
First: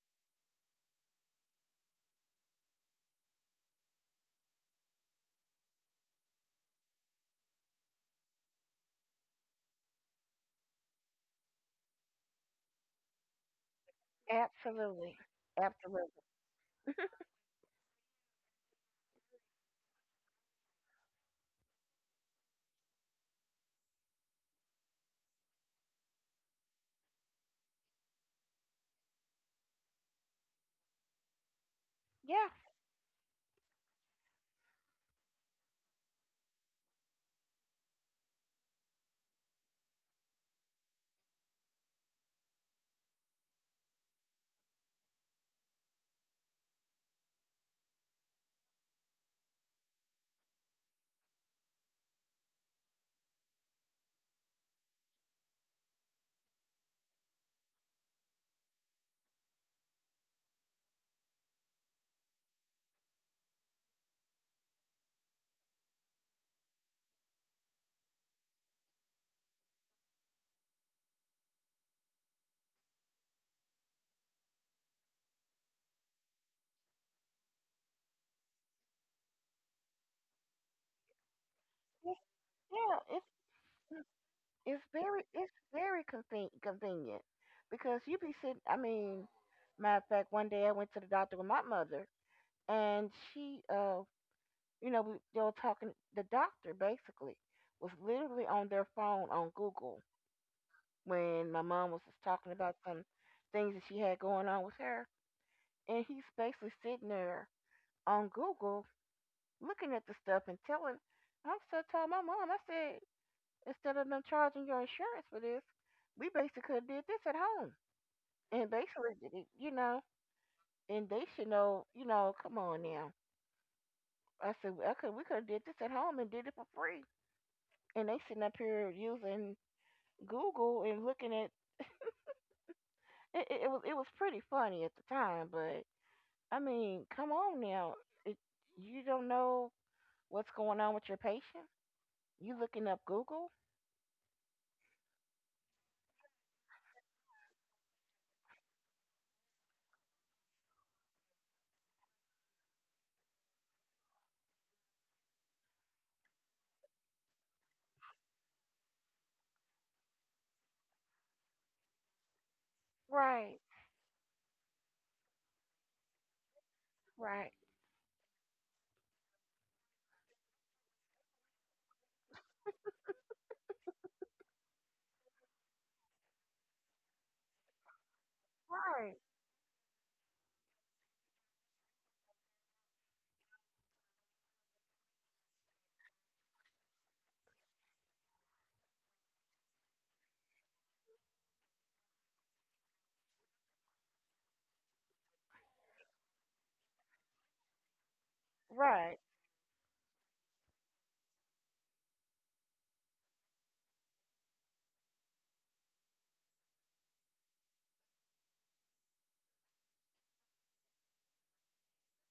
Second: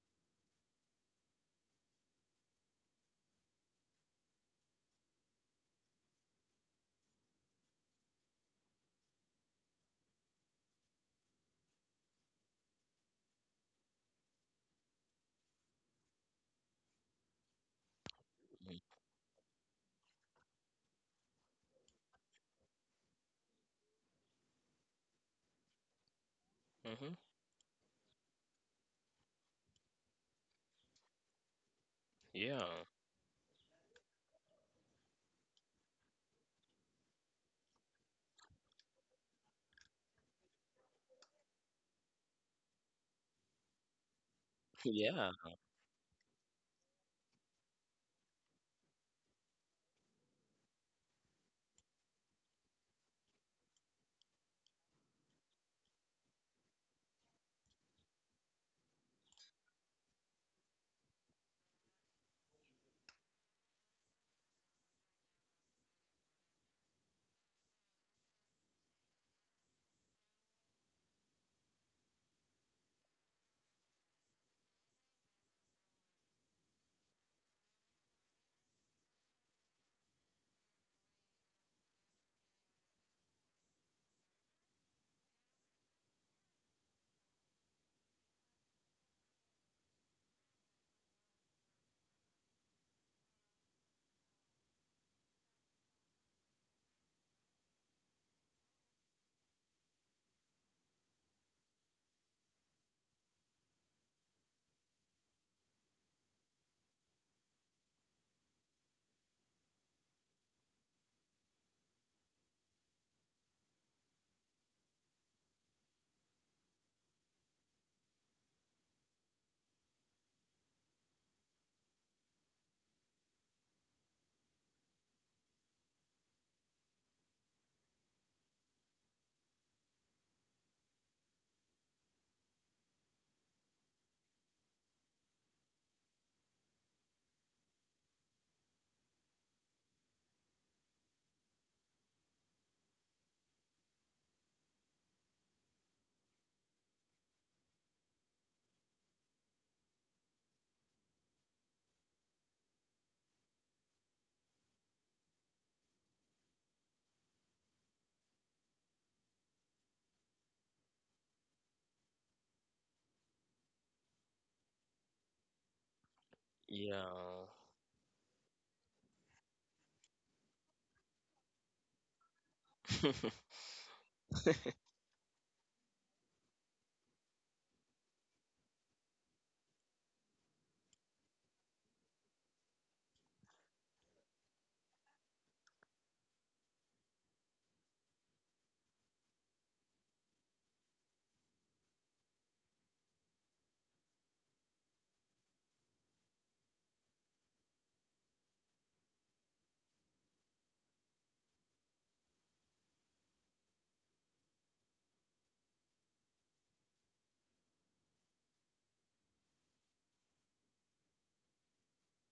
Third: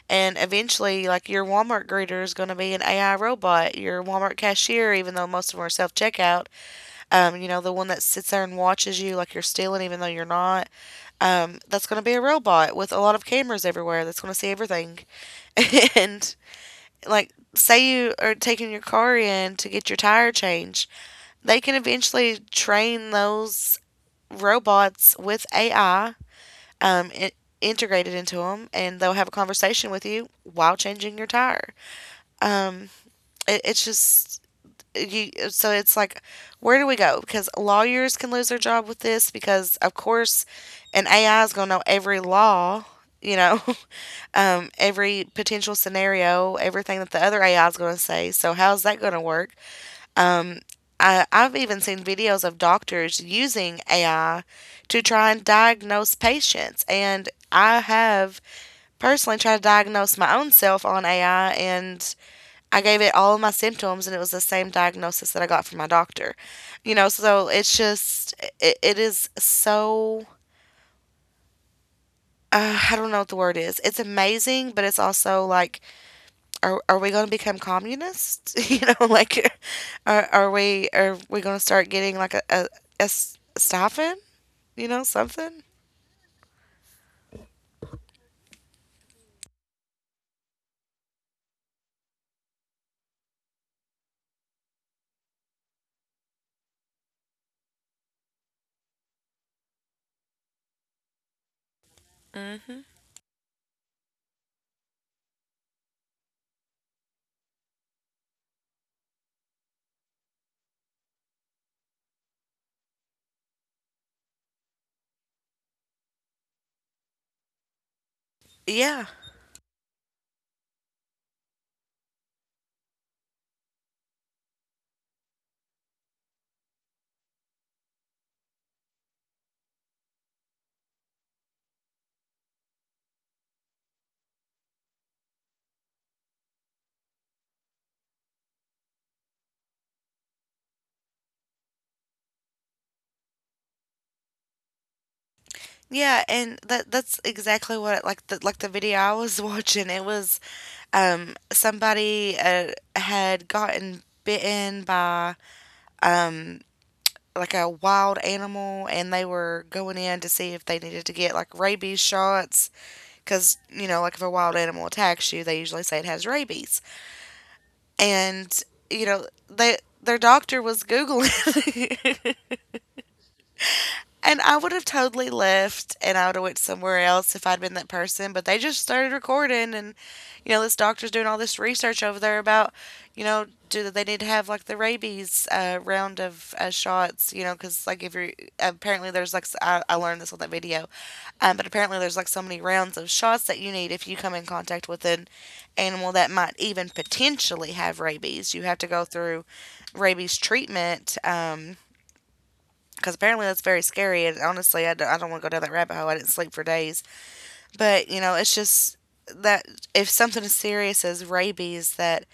Speaker 1: and eventually, like your Walmart greeter is going to be an AI robot, your Walmart cashier, even though most of them are self checkout, you know, the one that sits there and watches you like you're stealing, even though you're not, that's going to be a robot with a lot of cameras everywhere that's going
Speaker 2: It's
Speaker 1: to see everything.
Speaker 2: Absolutely,
Speaker 1: <laughs>
Speaker 2: absolutely.
Speaker 1: and Like, say you are taking your car in to get your tire changed, they can eventually train those robots with AI um,
Speaker 3: Mm-hmm.
Speaker 1: i- integrated into them, and they'll have a conversation with you while changing your tire.
Speaker 2: Yeah,
Speaker 3: Yeah.
Speaker 1: Um, it's just you. So it's like, where do we go? Because lawyers can lose their job with this, because of course, an AI is going to know every law. You know, <laughs> every
Speaker 3: Yeah.
Speaker 1: potential scenario, everything that the other AI is going to say. So, how's that going to work? Um, I've even seen videos of doctors using AI to try and diagnose patients. And I have personally tried to diagnose my own self on AI, and I gave it all my symptoms, and it was the same diagnosis that I got from my doctor. You know, so it is so. I don't know what the word is. It's amazing, but it's also like, are we going to become communists? <laughs> You know, like, are we going to start getting
Speaker 2: it's,
Speaker 1: like
Speaker 2: yeah.
Speaker 1: a
Speaker 2: It's it's
Speaker 1: stipend? You know,
Speaker 2: it's
Speaker 1: something.
Speaker 2: very convenient because you be sitting. I mean, matter of fact, one day I went to the doctor with my mother, and you know, they were talking. The doctor basically was literally on their phone on Google when my mom was just talking about
Speaker 1: Mm-hmm.
Speaker 2: some things that she had going on with her. And he's basically sitting there on Google looking at the stuff and telling. I so told my mom, I said, instead of them charging your insurance for this, we basically could have did this at home. And
Speaker 1: Yeah.
Speaker 2: basically, did it, you know, and they should know, you know, come on now. I said, "Well, I could, we could have did this at home and did it for free. And they sitting up here using Google and looking at it, it was pretty funny at the time, but I mean, come on now. It, you don't know what's going on with your patient? You looking up Google?
Speaker 1: Yeah, and that's exactly what it, like the video I was <laughs> watching. It was somebody had gotten bitten by um like a wild animal, and they were going in to see if they needed to get like rabies shots, cuz
Speaker 2: Right,
Speaker 1: you know, like if a wild animal attacks you, they usually say it has rabies.
Speaker 3: Yeah.
Speaker 2: right,
Speaker 1: And you know, they, their doctor was googling. <laughs>
Speaker 3: <laughs>
Speaker 1: And I would have totally left and I would have went somewhere else if I'd been that person. But they just started
Speaker 2: right.
Speaker 1: recording. And you know, this doctor's doing all this research over there about, you know, do they need to have like the rabies round of shots, you know, because like if you're apparently there's like I learned this on that video. But apparently there's like so many rounds of shots that you need if you come in contact with an animal that might even potentially have rabies. You have to go
Speaker 2: Right.
Speaker 1: through rabies treatment. Because apparently that's very scary. And honestly, I don't want to go down that rabbit hole. I didn't sleep for days. But, you know, it's just that if something as serious as rabies that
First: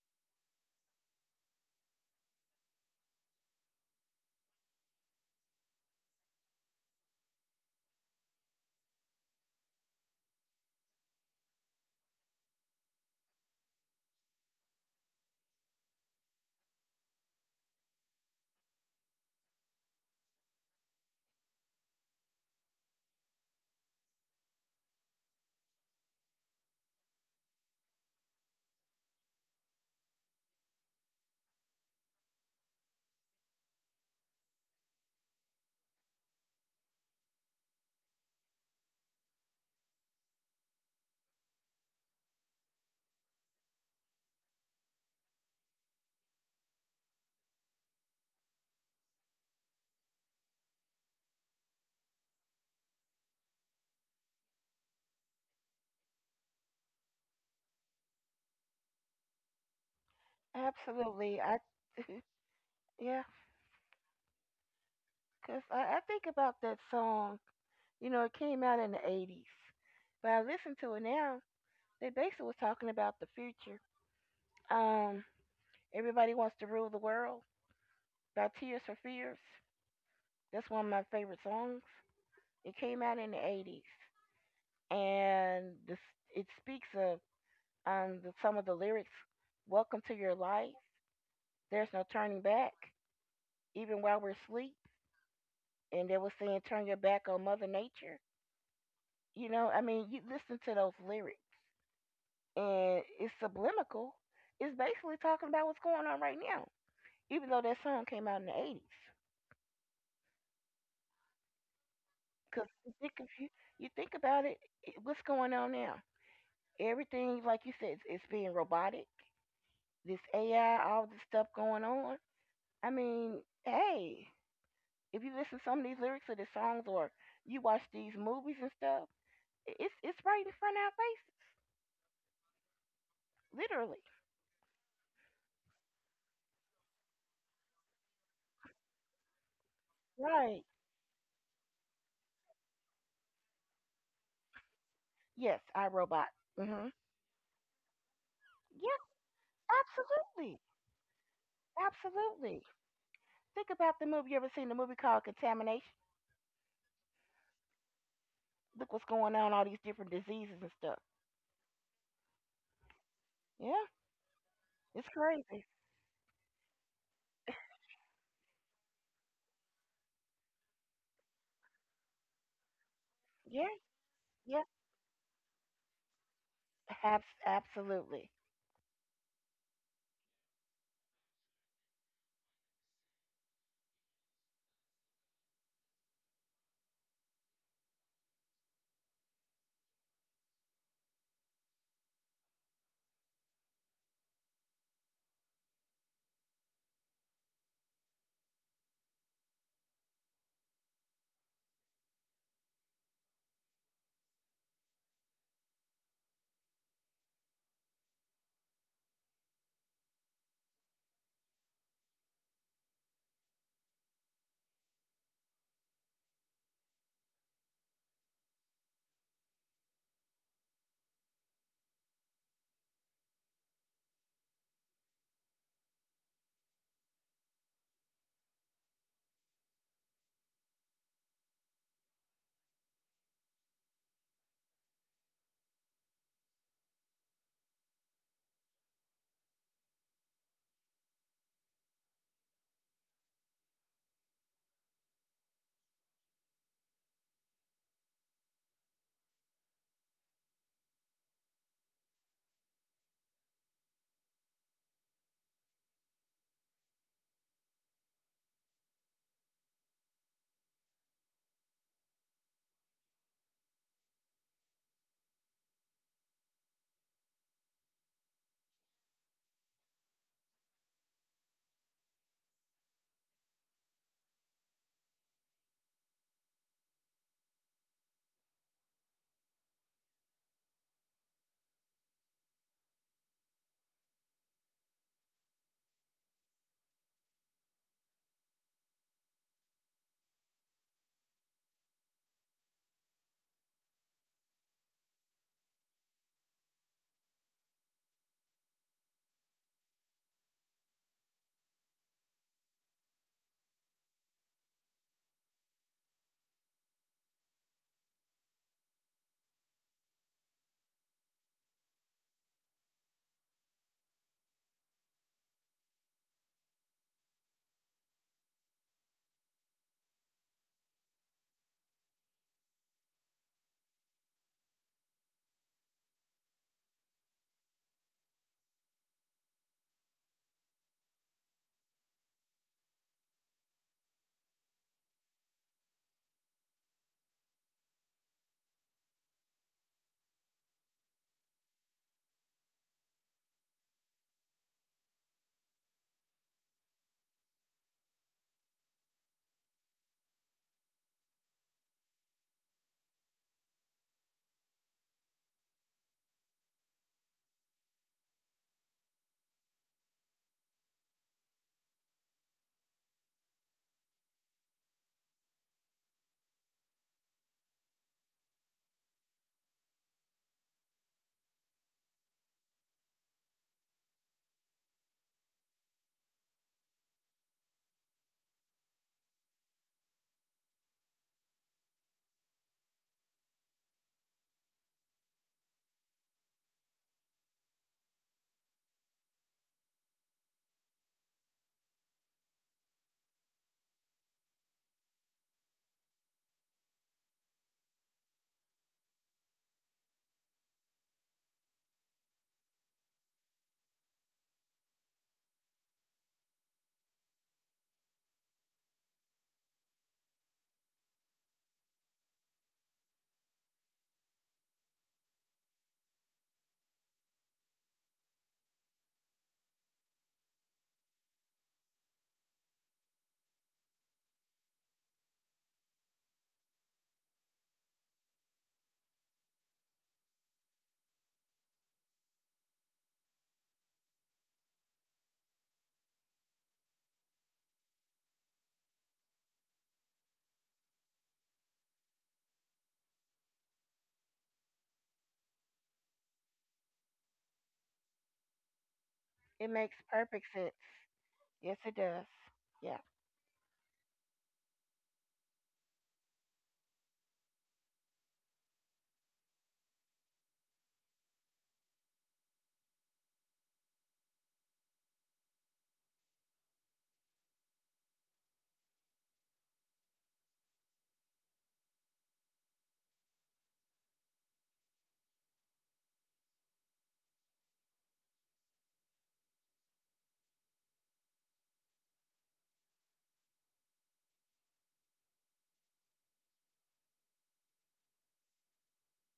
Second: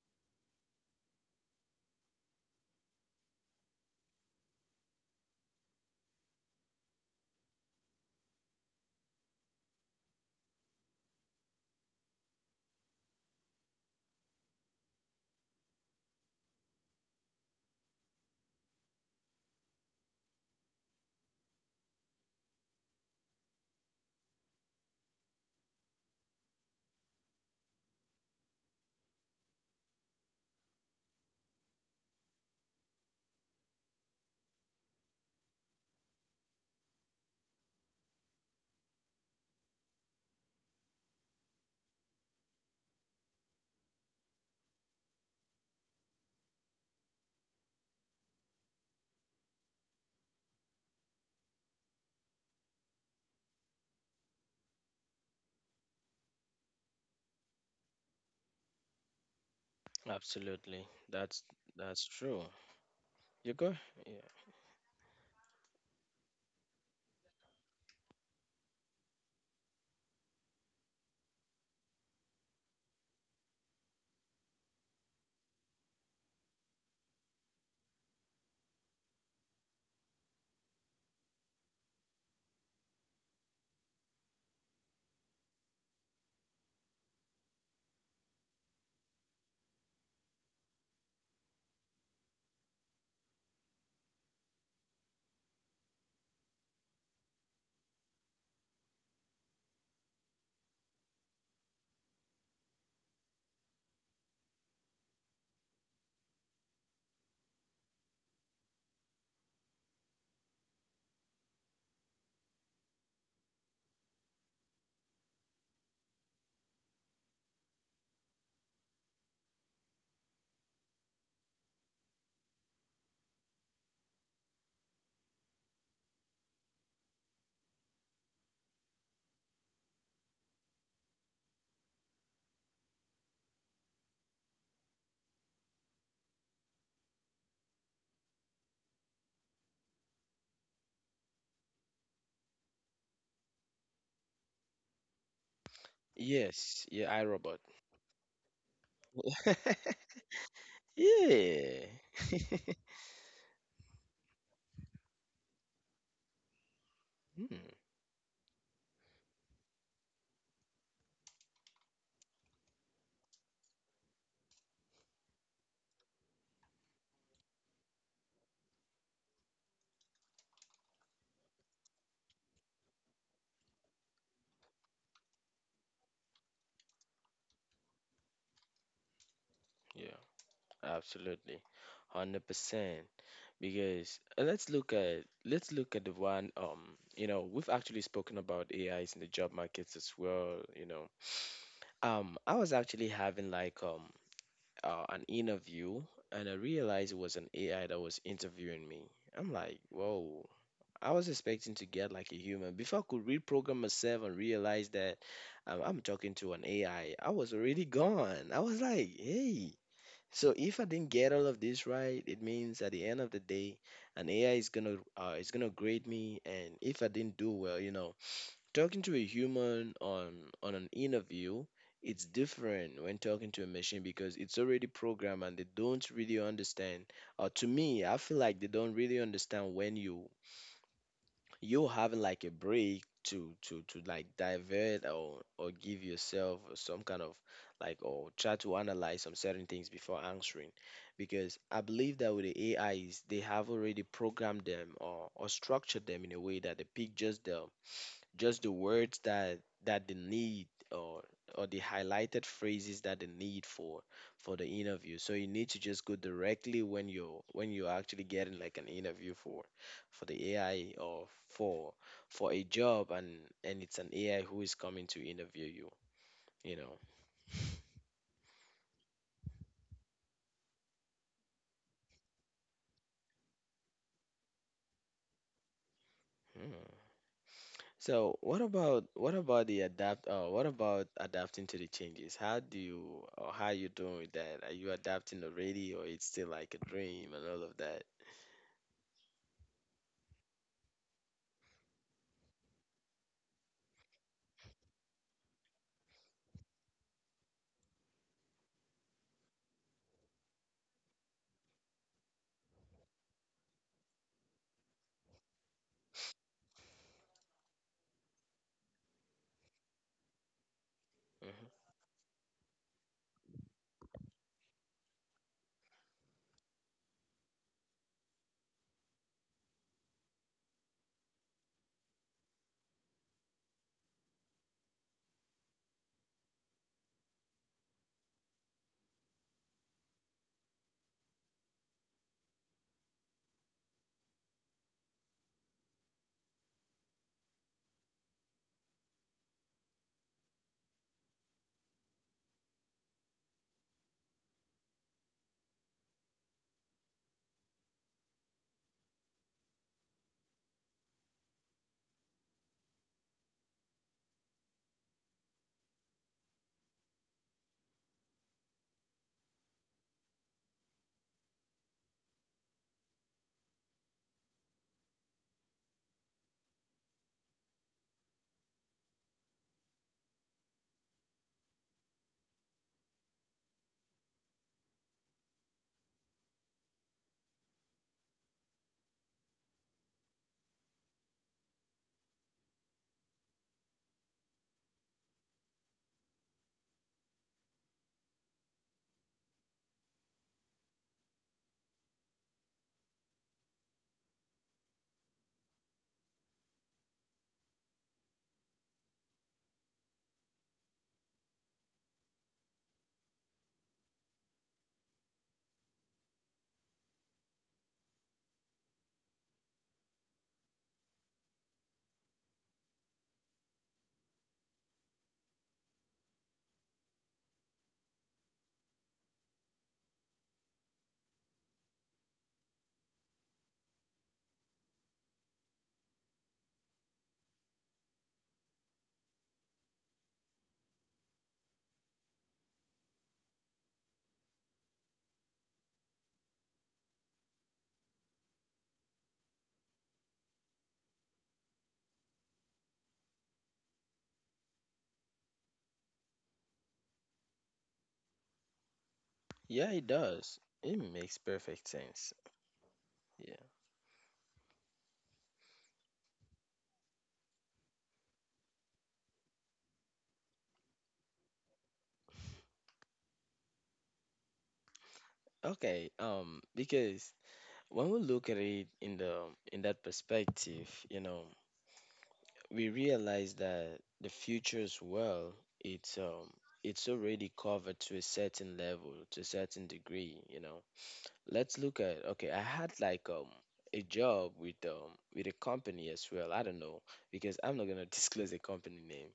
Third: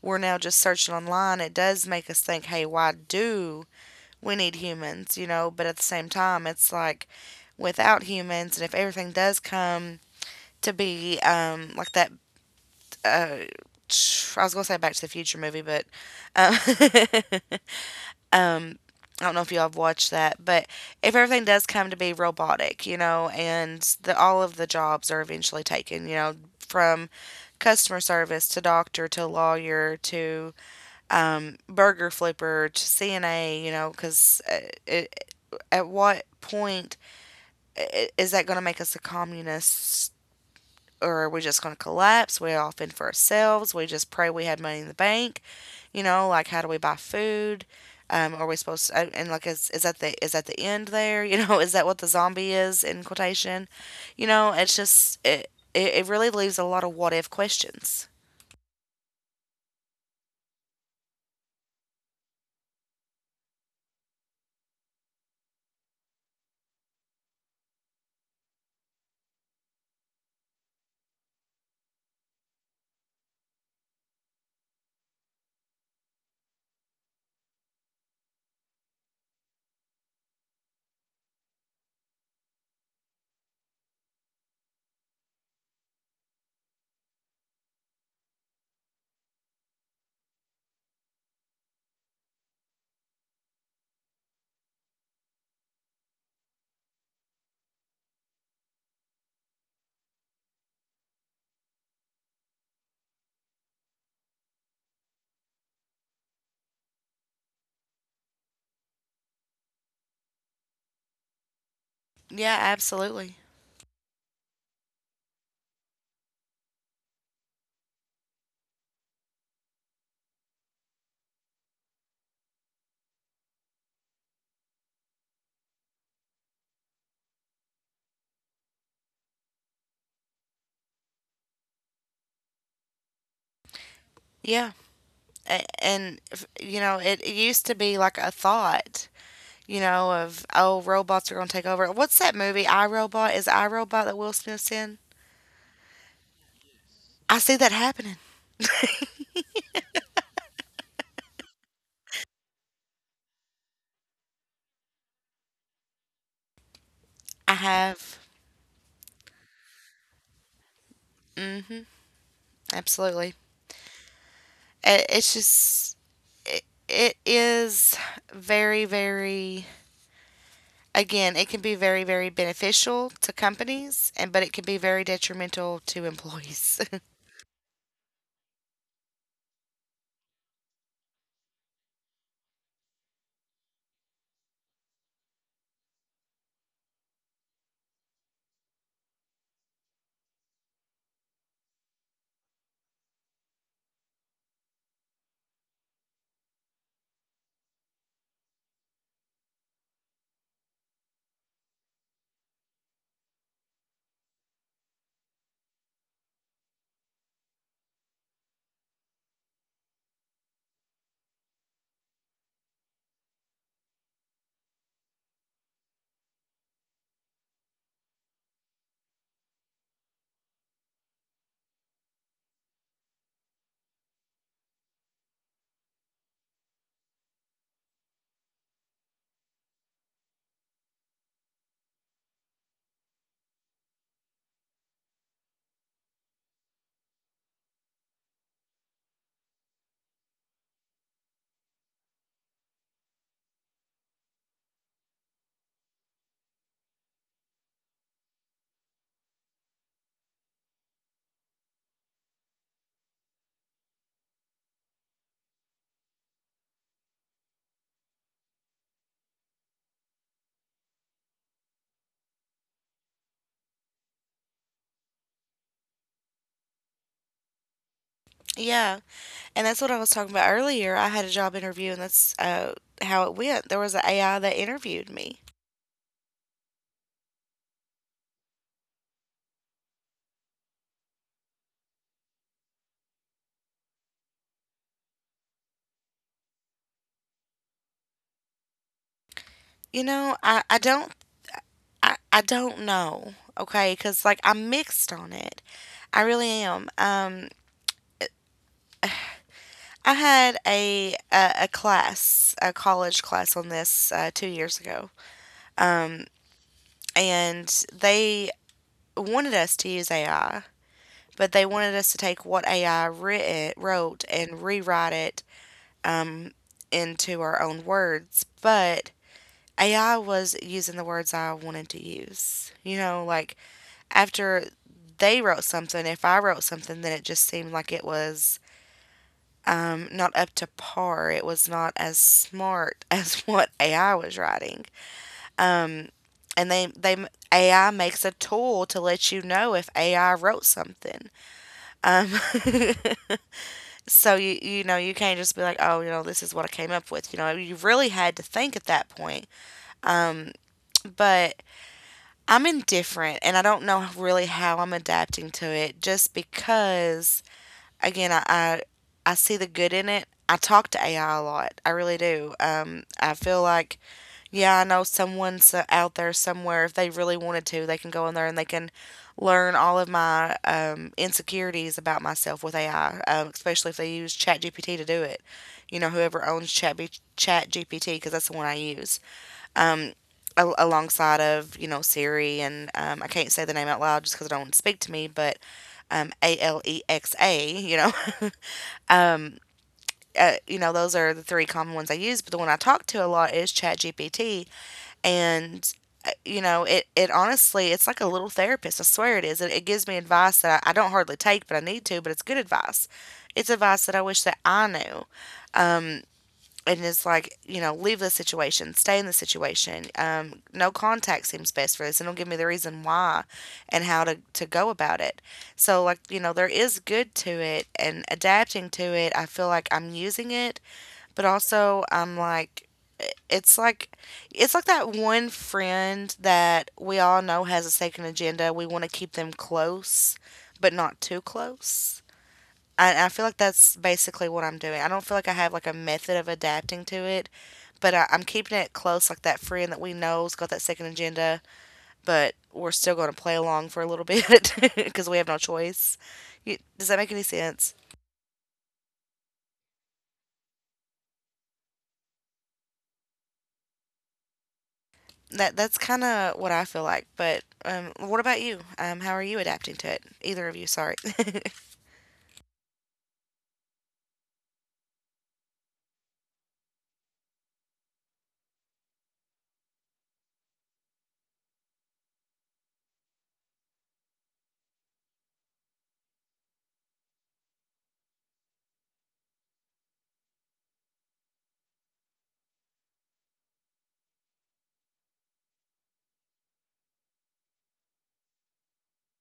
Speaker 1: we're now just searching online, it does make us think, hey, why do we need humans? You know, but at the same time, it's like without humans, and if everything does come to be like that, uh, I was going to say Back to the Future movie, but um, <laughs> I don't know if y'all have watched that. But if everything does come to be robotic, you know, and the, all of the jobs are eventually taken, you know, from customer service to doctor to lawyer to burger flipper to CNA, you know, because at what point is that going to make us a communist, or are we just going to collapse? We all fend for ourselves. We just pray we had money in the bank. You know, like how do we buy food? Are we supposed to, like is that the end there? <laughs> You know, is that what the zombie is in quotation? You know, it's just it really leaves a lot of what if questions.
Speaker 3: Absolutely.
Speaker 2: Absolutely.
Speaker 3: That's
Speaker 2: I
Speaker 3: that's true.
Speaker 2: <laughs> yeah,
Speaker 3: You go? Yeah.
Speaker 2: cause I think about that song. You know, it came out in the '80s, but I listen to it now. They basically was talking about the future. Um, everybody wants to rule the world by Tears for Fears. That's one of my favorite songs. It came out in the '80s. And this it speaks of the, some of the lyrics. Welcome to your life. There's no turning back, even while we're asleep. And they were saying, "Turn your back on Mother Nature." You know, I mean, you listen to those lyrics, and it's subliminal. It's basically talking about what's going on right now, even though that song came out in the '80s.
Speaker 1: Yeah,
Speaker 2: Because you think if
Speaker 1: absolutely.
Speaker 2: you, you think about it, it, what's going on now? Everything, like you said, it's being robotic. This AI, all this stuff going on I mean, hey, if you listen to some of these lyrics of the songs or you watch these movies and stuff, it's right in front of our faces, literally.
Speaker 1: Yeah. A- And, you know, it used to be like a thought, you know, of,
Speaker 2: Right.
Speaker 1: oh, robots are going to take over. What's that movie, I Robot? Is I Robot that Will Smith's in?
Speaker 2: Yes, I Robot.
Speaker 3: Yes.
Speaker 2: Mhm.
Speaker 3: Yeah, I
Speaker 1: I see
Speaker 3: robot.
Speaker 1: that
Speaker 3: <laughs>
Speaker 1: happening.
Speaker 2: Yes, absolutely,
Speaker 3: Yeah. <laughs>
Speaker 2: absolutely. Think about the movie. You ever seen the movie called Contamination?
Speaker 1: I
Speaker 3: Hmm.
Speaker 1: have.
Speaker 2: Look what's going on, all these different diseases and stuff.
Speaker 1: Mm hmm Absolutely.
Speaker 2: Yeah,
Speaker 1: I
Speaker 2: it's
Speaker 1: it's
Speaker 2: crazy.
Speaker 1: just, it, it is very, very, again, it can be very, very beneficial to
Speaker 2: Yeah,
Speaker 1: companies, and but it can
Speaker 2: yeah,
Speaker 1: be very detrimental to employees. <laughs>
Speaker 2: Absolutely.
Speaker 3: Yeah. Absolutely, 100%. Because let's look at the one you know, we've actually spoken about AIs in the job markets as well. You know, I was actually having like an interview, and I realized it was an AI that was interviewing me. I'm like, whoa. I was expecting to get like a human before I could reprogram myself and realize that I'm talking to an AI. I was already gone. I was like, hey. So if I didn't get all of this right, it means at the end of the day, an AI is gonna grade me. And if I didn't do well, you know, talking to a human on an interview, it's different when talking to a machine because it's already programmed and they don't really understand. To me, I feel like they don't really understand when you having like a break to like divert, or give yourself some kind of like, or try to analyze some certain things before answering, because I believe that with the AIs they have already programmed them or structured them in a way that they pick just the words that they need, or the highlighted phrases that they need for the interview. So you need to just go directly when you're actually getting like an interview for the AI, or for a job, and it's an AI who is coming to interview you, you know.
Speaker 1: Yeah, and that's what I was talking about earlier. I had a job interview, and that's how it went. There was an AI that interviewed me.
Speaker 3: Hmm. So what about the adapt what about adapting to the changes? How do you, or how you doing with that? Are you adapting already, or it's still like a dream and all of that?
Speaker 1: You know, I don't know. Okay, because like I'm mixed on it. I really am. I had a class, a college class on this 2 years ago, um, and they wanted us to use AI, but they
Speaker 3: Mm-hmm.
Speaker 1: wanted us to take what AI wrote and rewrite it um, into our own words. But AI was using the words I wanted to use. You know, like after they wrote something, if I wrote something, then it just seemed like it was not up to par. It was not as smart <laughs> as what AI was writing. Um, and they AI makes a tool to let you know if AI wrote something. Um, <laughs> so you know, you can't just be like, oh, you know, this is what I came up with. You know, you really had to think at that point. Um, but I'm indifferent, and I don't know really how I'm adapting to it, just because again, I see the good in it. I talk to AI a lot. I really do. I feel like, yeah, I know someone out there somewhere, if they really wanted to, they can go in there and they can learn all of my insecurities about myself with AI, especially if they use ChatGPT to do it. You know, whoever owns ChatGPT, because that's the one I use. Um, Alongside of, you know, Siri and I can't say the name out loud just because it don't speak to me, but Alexa, you know, <laughs> you know, those are the three common ones I use. But the one I talk to a lot is ChatGPT, and you know, it honestly, it's like a little therapist. I swear it is. It gives me advice that I don't hardly take, but I need to. But it's good advice. It's advice that I wish that I knew, and it's like, you know, leave the situation, stay in the situation. No contact seems best for this, and it'll give me the reason why, and how to go about it. So like, you know, there is good to it, and adapting to it. I feel like I'm using it, but also I'm like, it's like it's like that one friend that we all know has a second agenda. We want to keep them close, but not too close. I feel like that's basically what I'm doing. I don't feel like I have like a method of adapting to it, but I'm keeping it close, like that friend that we know's got that second agenda, but we're still going to play along for a little bit <laughs> because we have no choice. You, does that make any sense?
Speaker 2: It
Speaker 3: Yeah,
Speaker 2: makes
Speaker 3: it
Speaker 2: perfect
Speaker 3: does.
Speaker 2: sense.
Speaker 3: It makes
Speaker 2: Yes,
Speaker 3: perfect
Speaker 2: it does.
Speaker 3: sense.
Speaker 2: Yeah.
Speaker 3: Yeah.
Speaker 1: That that's kind of what I feel like. But what about you? How are you adapting to it? Either of you, sorry. <laughs>
Speaker 3: Okay. Because when we look at it in that perspective, you know, we realize that the it's um it's already covered to a certain level, to a certain degree, you know. Let's look at, okay, I had like a job with a company as well. I don't know, because I'm not gonna <laughs> disclose the company name.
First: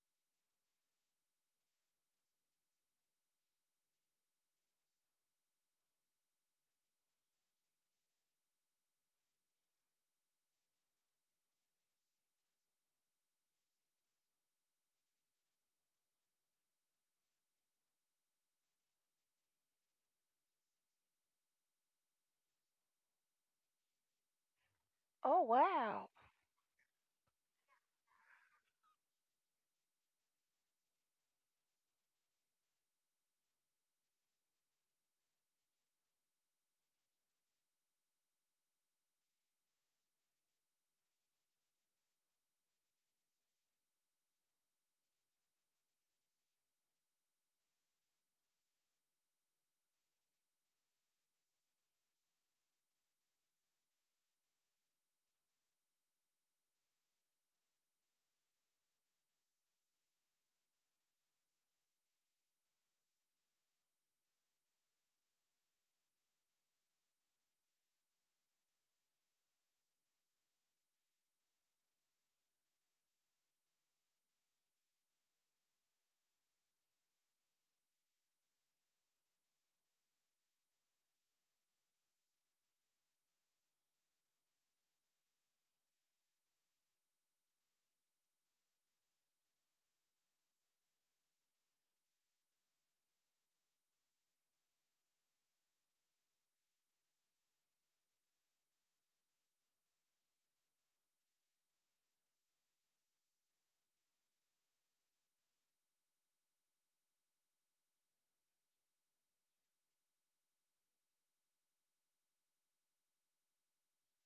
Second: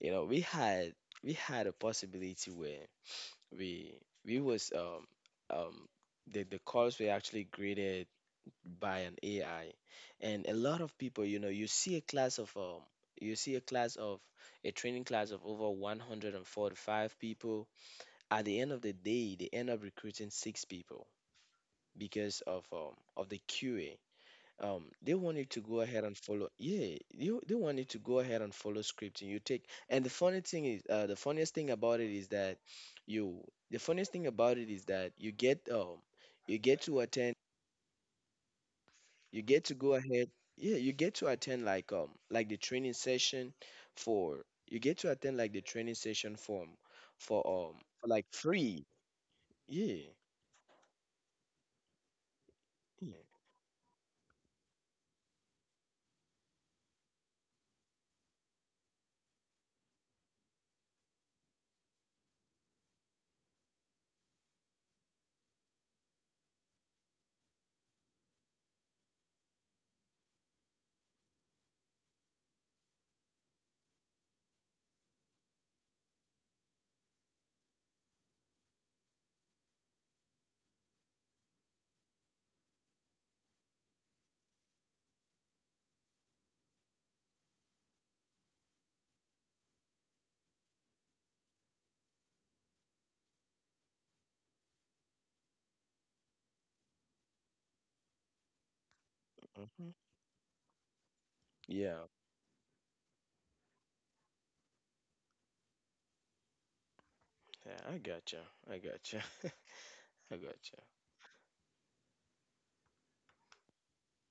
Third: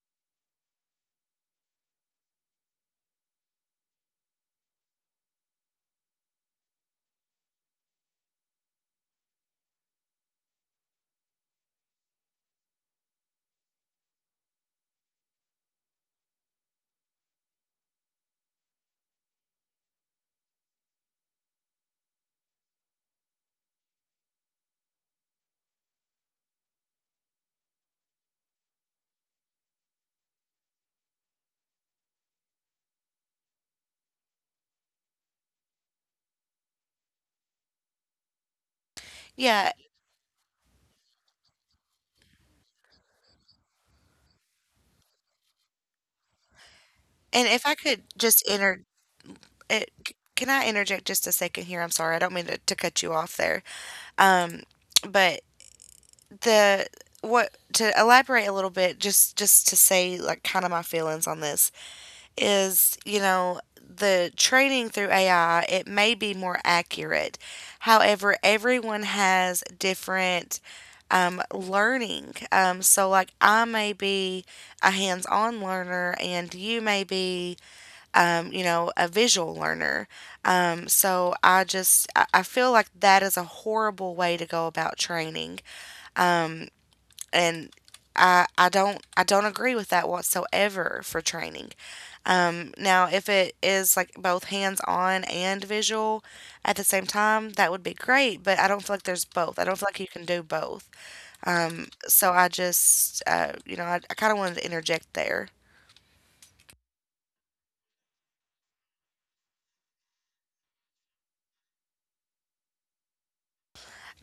Speaker 3: You know, we had a possibility where we we was um the calls were actually graded by an AI, and a lot of people, you know, you see a class of you see a class of a training class of over 145 people. At the end of the day, they end up recruiting six people because of the QA. They
Speaker 2: Oh
Speaker 3: wanted to go ahead
Speaker 2: wow,
Speaker 3: and follow, yeah, you they wanted to go ahead and follow script and you take, and the funny thing is, the funniest thing about it is that you the funniest thing about it is that you get to attend, you get to
Speaker 1: Yeah,
Speaker 3: go ahead, yeah, you get to attend like the training session for you get to attend like the training session for
Speaker 1: and if
Speaker 3: um
Speaker 1: I could
Speaker 3: for like
Speaker 1: just inter,
Speaker 3: free,
Speaker 1: it,
Speaker 3: yeah,
Speaker 1: c- can I interject just a second here? I'm sorry, I don't mean to, cut
Speaker 3: yeah.
Speaker 1: you off there. Um, but the what To elaborate a little bit, just to say like kind of my feelings on this, is, you know, the training through AI, it may be more accurate. However, everyone has different learning. So, like, I may be a hands on learner, and you may be, you know, a visual learner. So, I just, I feel like that is a horrible way to go about training. Um, and I don't agree with that whatsoever for training. Now, if it is like both hands on and visual at the same time, that would be great. But I don't feel like there's both. I don't
Speaker 3: Mhm.
Speaker 1: feel like you can do both.
Speaker 3: Yeah,
Speaker 1: So I just you know, I kind of wanted to interject there.
Speaker 3: yeah, I gotcha, I gotcha. <laughs> I gotcha.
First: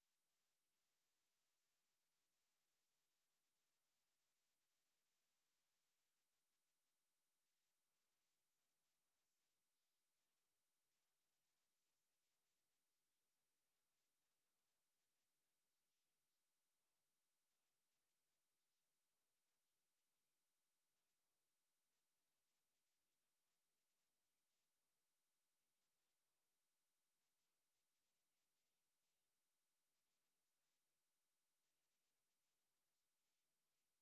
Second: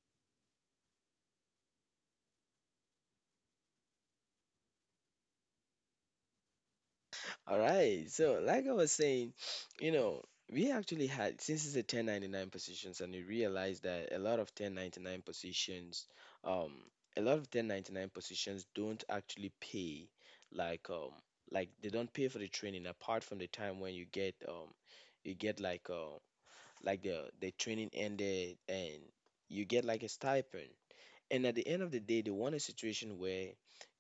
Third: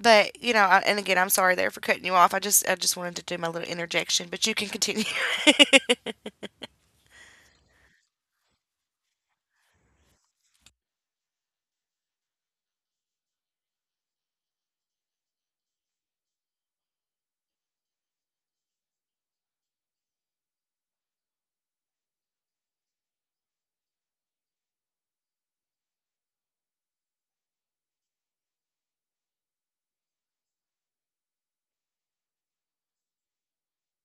Speaker 1: But you know, and again, I'm sorry there for cutting you off. I just wanted to do my little interjection, but you can continue. <laughs>
Speaker 3: All right. So, like I was saying, <sniffs> you know, we actually had, since it's a 1099 positions, and we realized that a lot of 1099 positions, um, a lot of 1099 positions don't actually pay, like, um, like they don't pay for the training apart from the time when you get like the training ended and you get like a stipend. And at the end of the day, they want a situation where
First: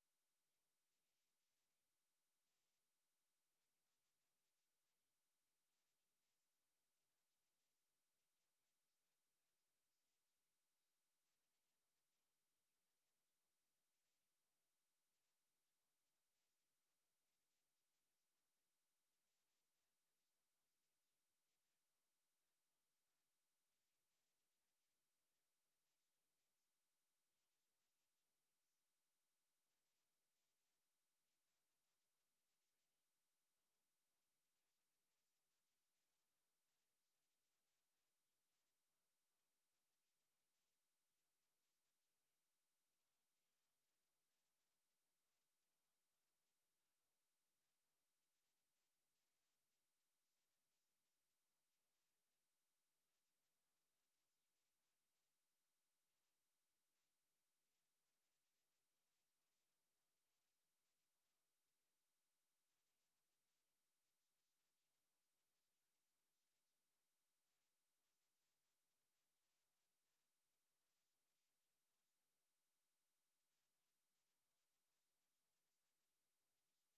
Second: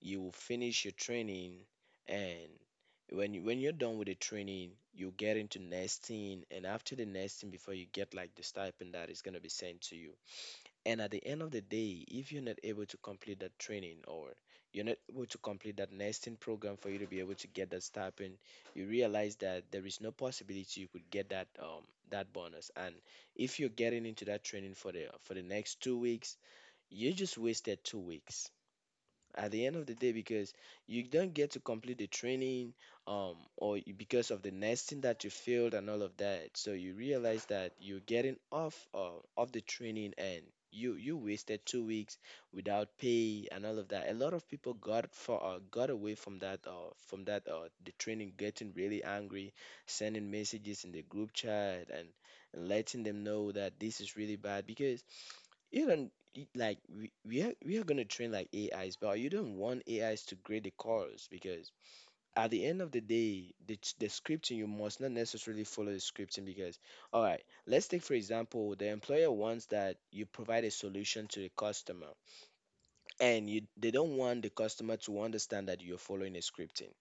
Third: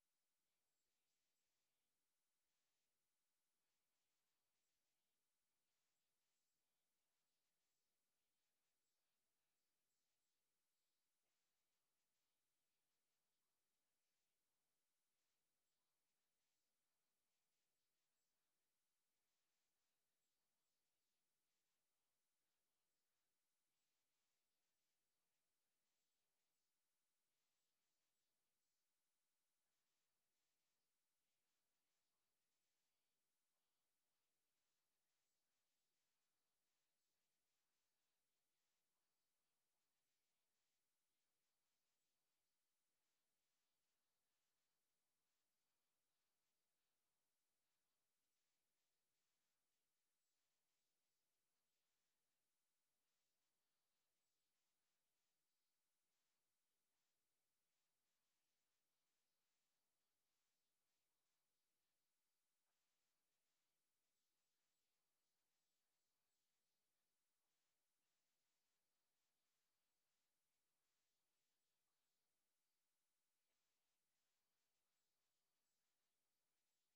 Speaker 3: you will finish your training, and when you're done with the training, you get into nesting, and after the nesting, before you get like the stipend that is gonna be sent to you. And at the end of the day, if you're not able to complete that training, or you're not able to complete that nesting program for you to be able to get that stipend, you realize that there is no possibility you could get that that bonus. And if you're getting into that training for the next 2 weeks, you just wasted 2 weeks at the end of the day, because you don't get to complete the training, because of the nesting that you failed and all of that. So you realize that you're getting off of the training, and you wasted 2 weeks without pay and all of that. A lot of people got for got away from that the training, getting really angry, sending messages in the group chat, and letting them know that this is really bad. Because you don't, like, we are, we are gonna train like AIs, but you don't want AIs to grade the chorus, because at the end of the day, the the scripting, you must not necessarily follow the scripting, because, all right, let's take for example the employer wants that you provide a solution to the customer, and you they don't want the customer to understand that you're following a scripting.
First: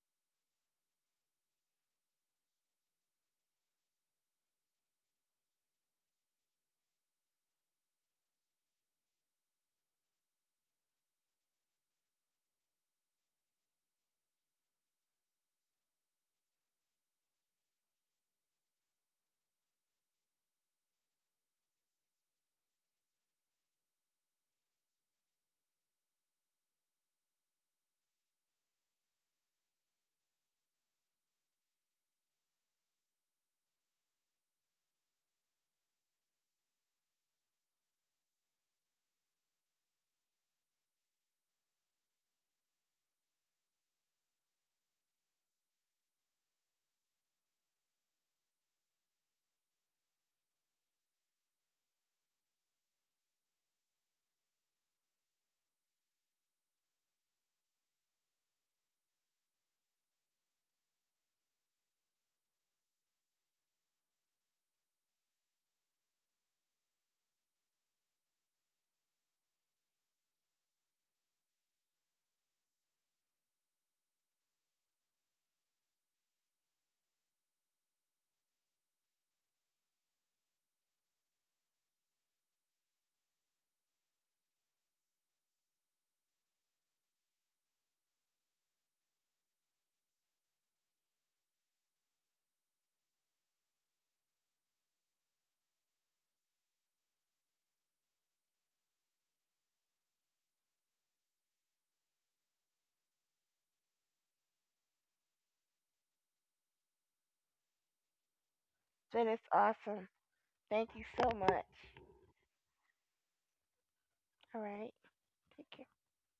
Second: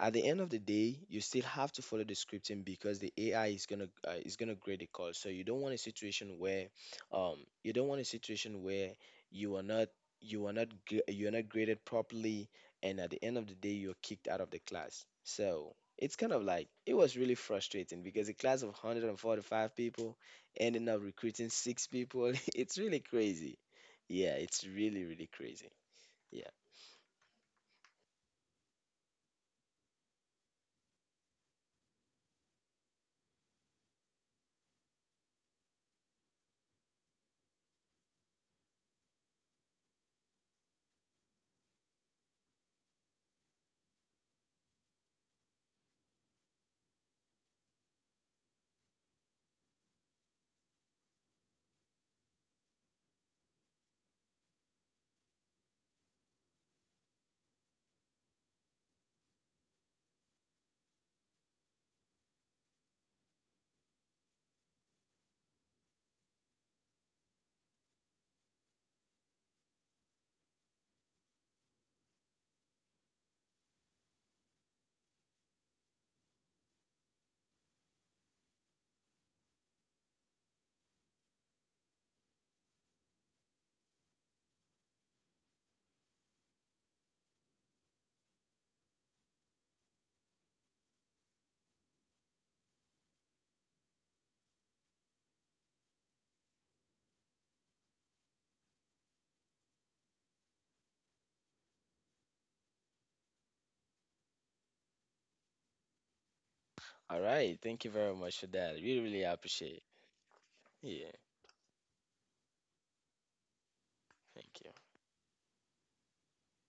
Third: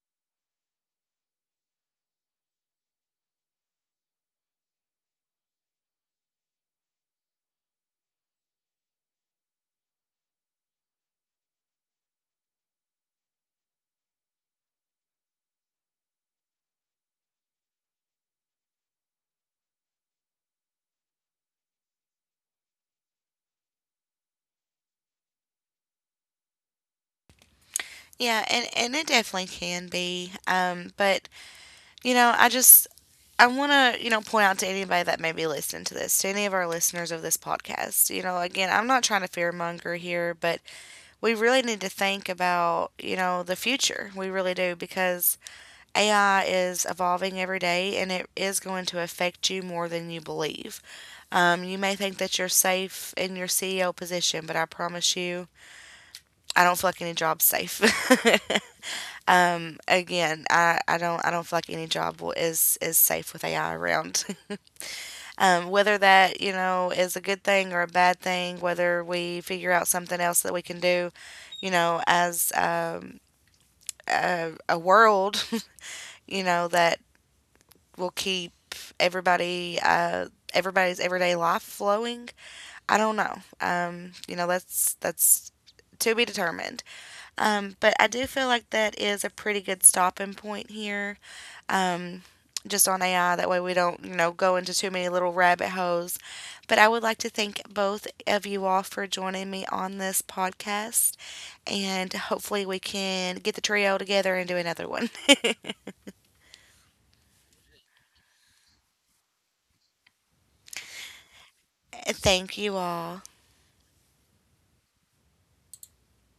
Speaker 3: At the end of the day, you still have to follow the scripting because the AI is gonna grade the call. So you don't want a situation where, um, you don't want a situation where you are not, you are not graded properly, and at the end of the day, you're kicked out of the class. So it's kind of like, it was really frustrating because a class of 145 people ending up recruiting six people. <laughs> It's really crazy. Yeah, it's really really crazy. Yeah.
Speaker 1: Yeah, and it definitely can be. But You know, I just I want to, you know, point out to anybody that may be listening to this, to any of our listeners of this podcast. You know, again, I'm not trying to fearmonger here, but we really need to think about, you know, the future. We really do because AI is evolving every day and it is going to affect you more than you believe. You may think that you're safe in your CEO position, but I promise you, I don't feel like any job's safe. <laughs> Again, I don't feel like any job will, is safe with AI around. <laughs> Um, whether that, you know, is a good thing or a bad thing, whether we figure out something else that we can do, you know, as a world, <laughs> you know, that will keep everybody everybody's everyday life flowing. I don't know. You know, that's to be determined. But I do feel like that is a pretty good stopping point here. Um, just on AI. That way we don't, you know, go into too many little rabbit holes. But I would like to thank both of you all for joining me on this podcast. And hopefully we can get the trio together and do another one. <laughs>
Speaker 3: All right. Thank you very much for that. Really
Speaker 2: that
Speaker 3: really
Speaker 2: is
Speaker 3: appreciate it.
Speaker 2: awesome. Thank you
Speaker 3: Yeah.
Speaker 2: so much.
Speaker 1: Thank you all.
Speaker 2: All
Speaker 3: Thank
Speaker 2: right.
Speaker 3: you.
Speaker 2: Take care.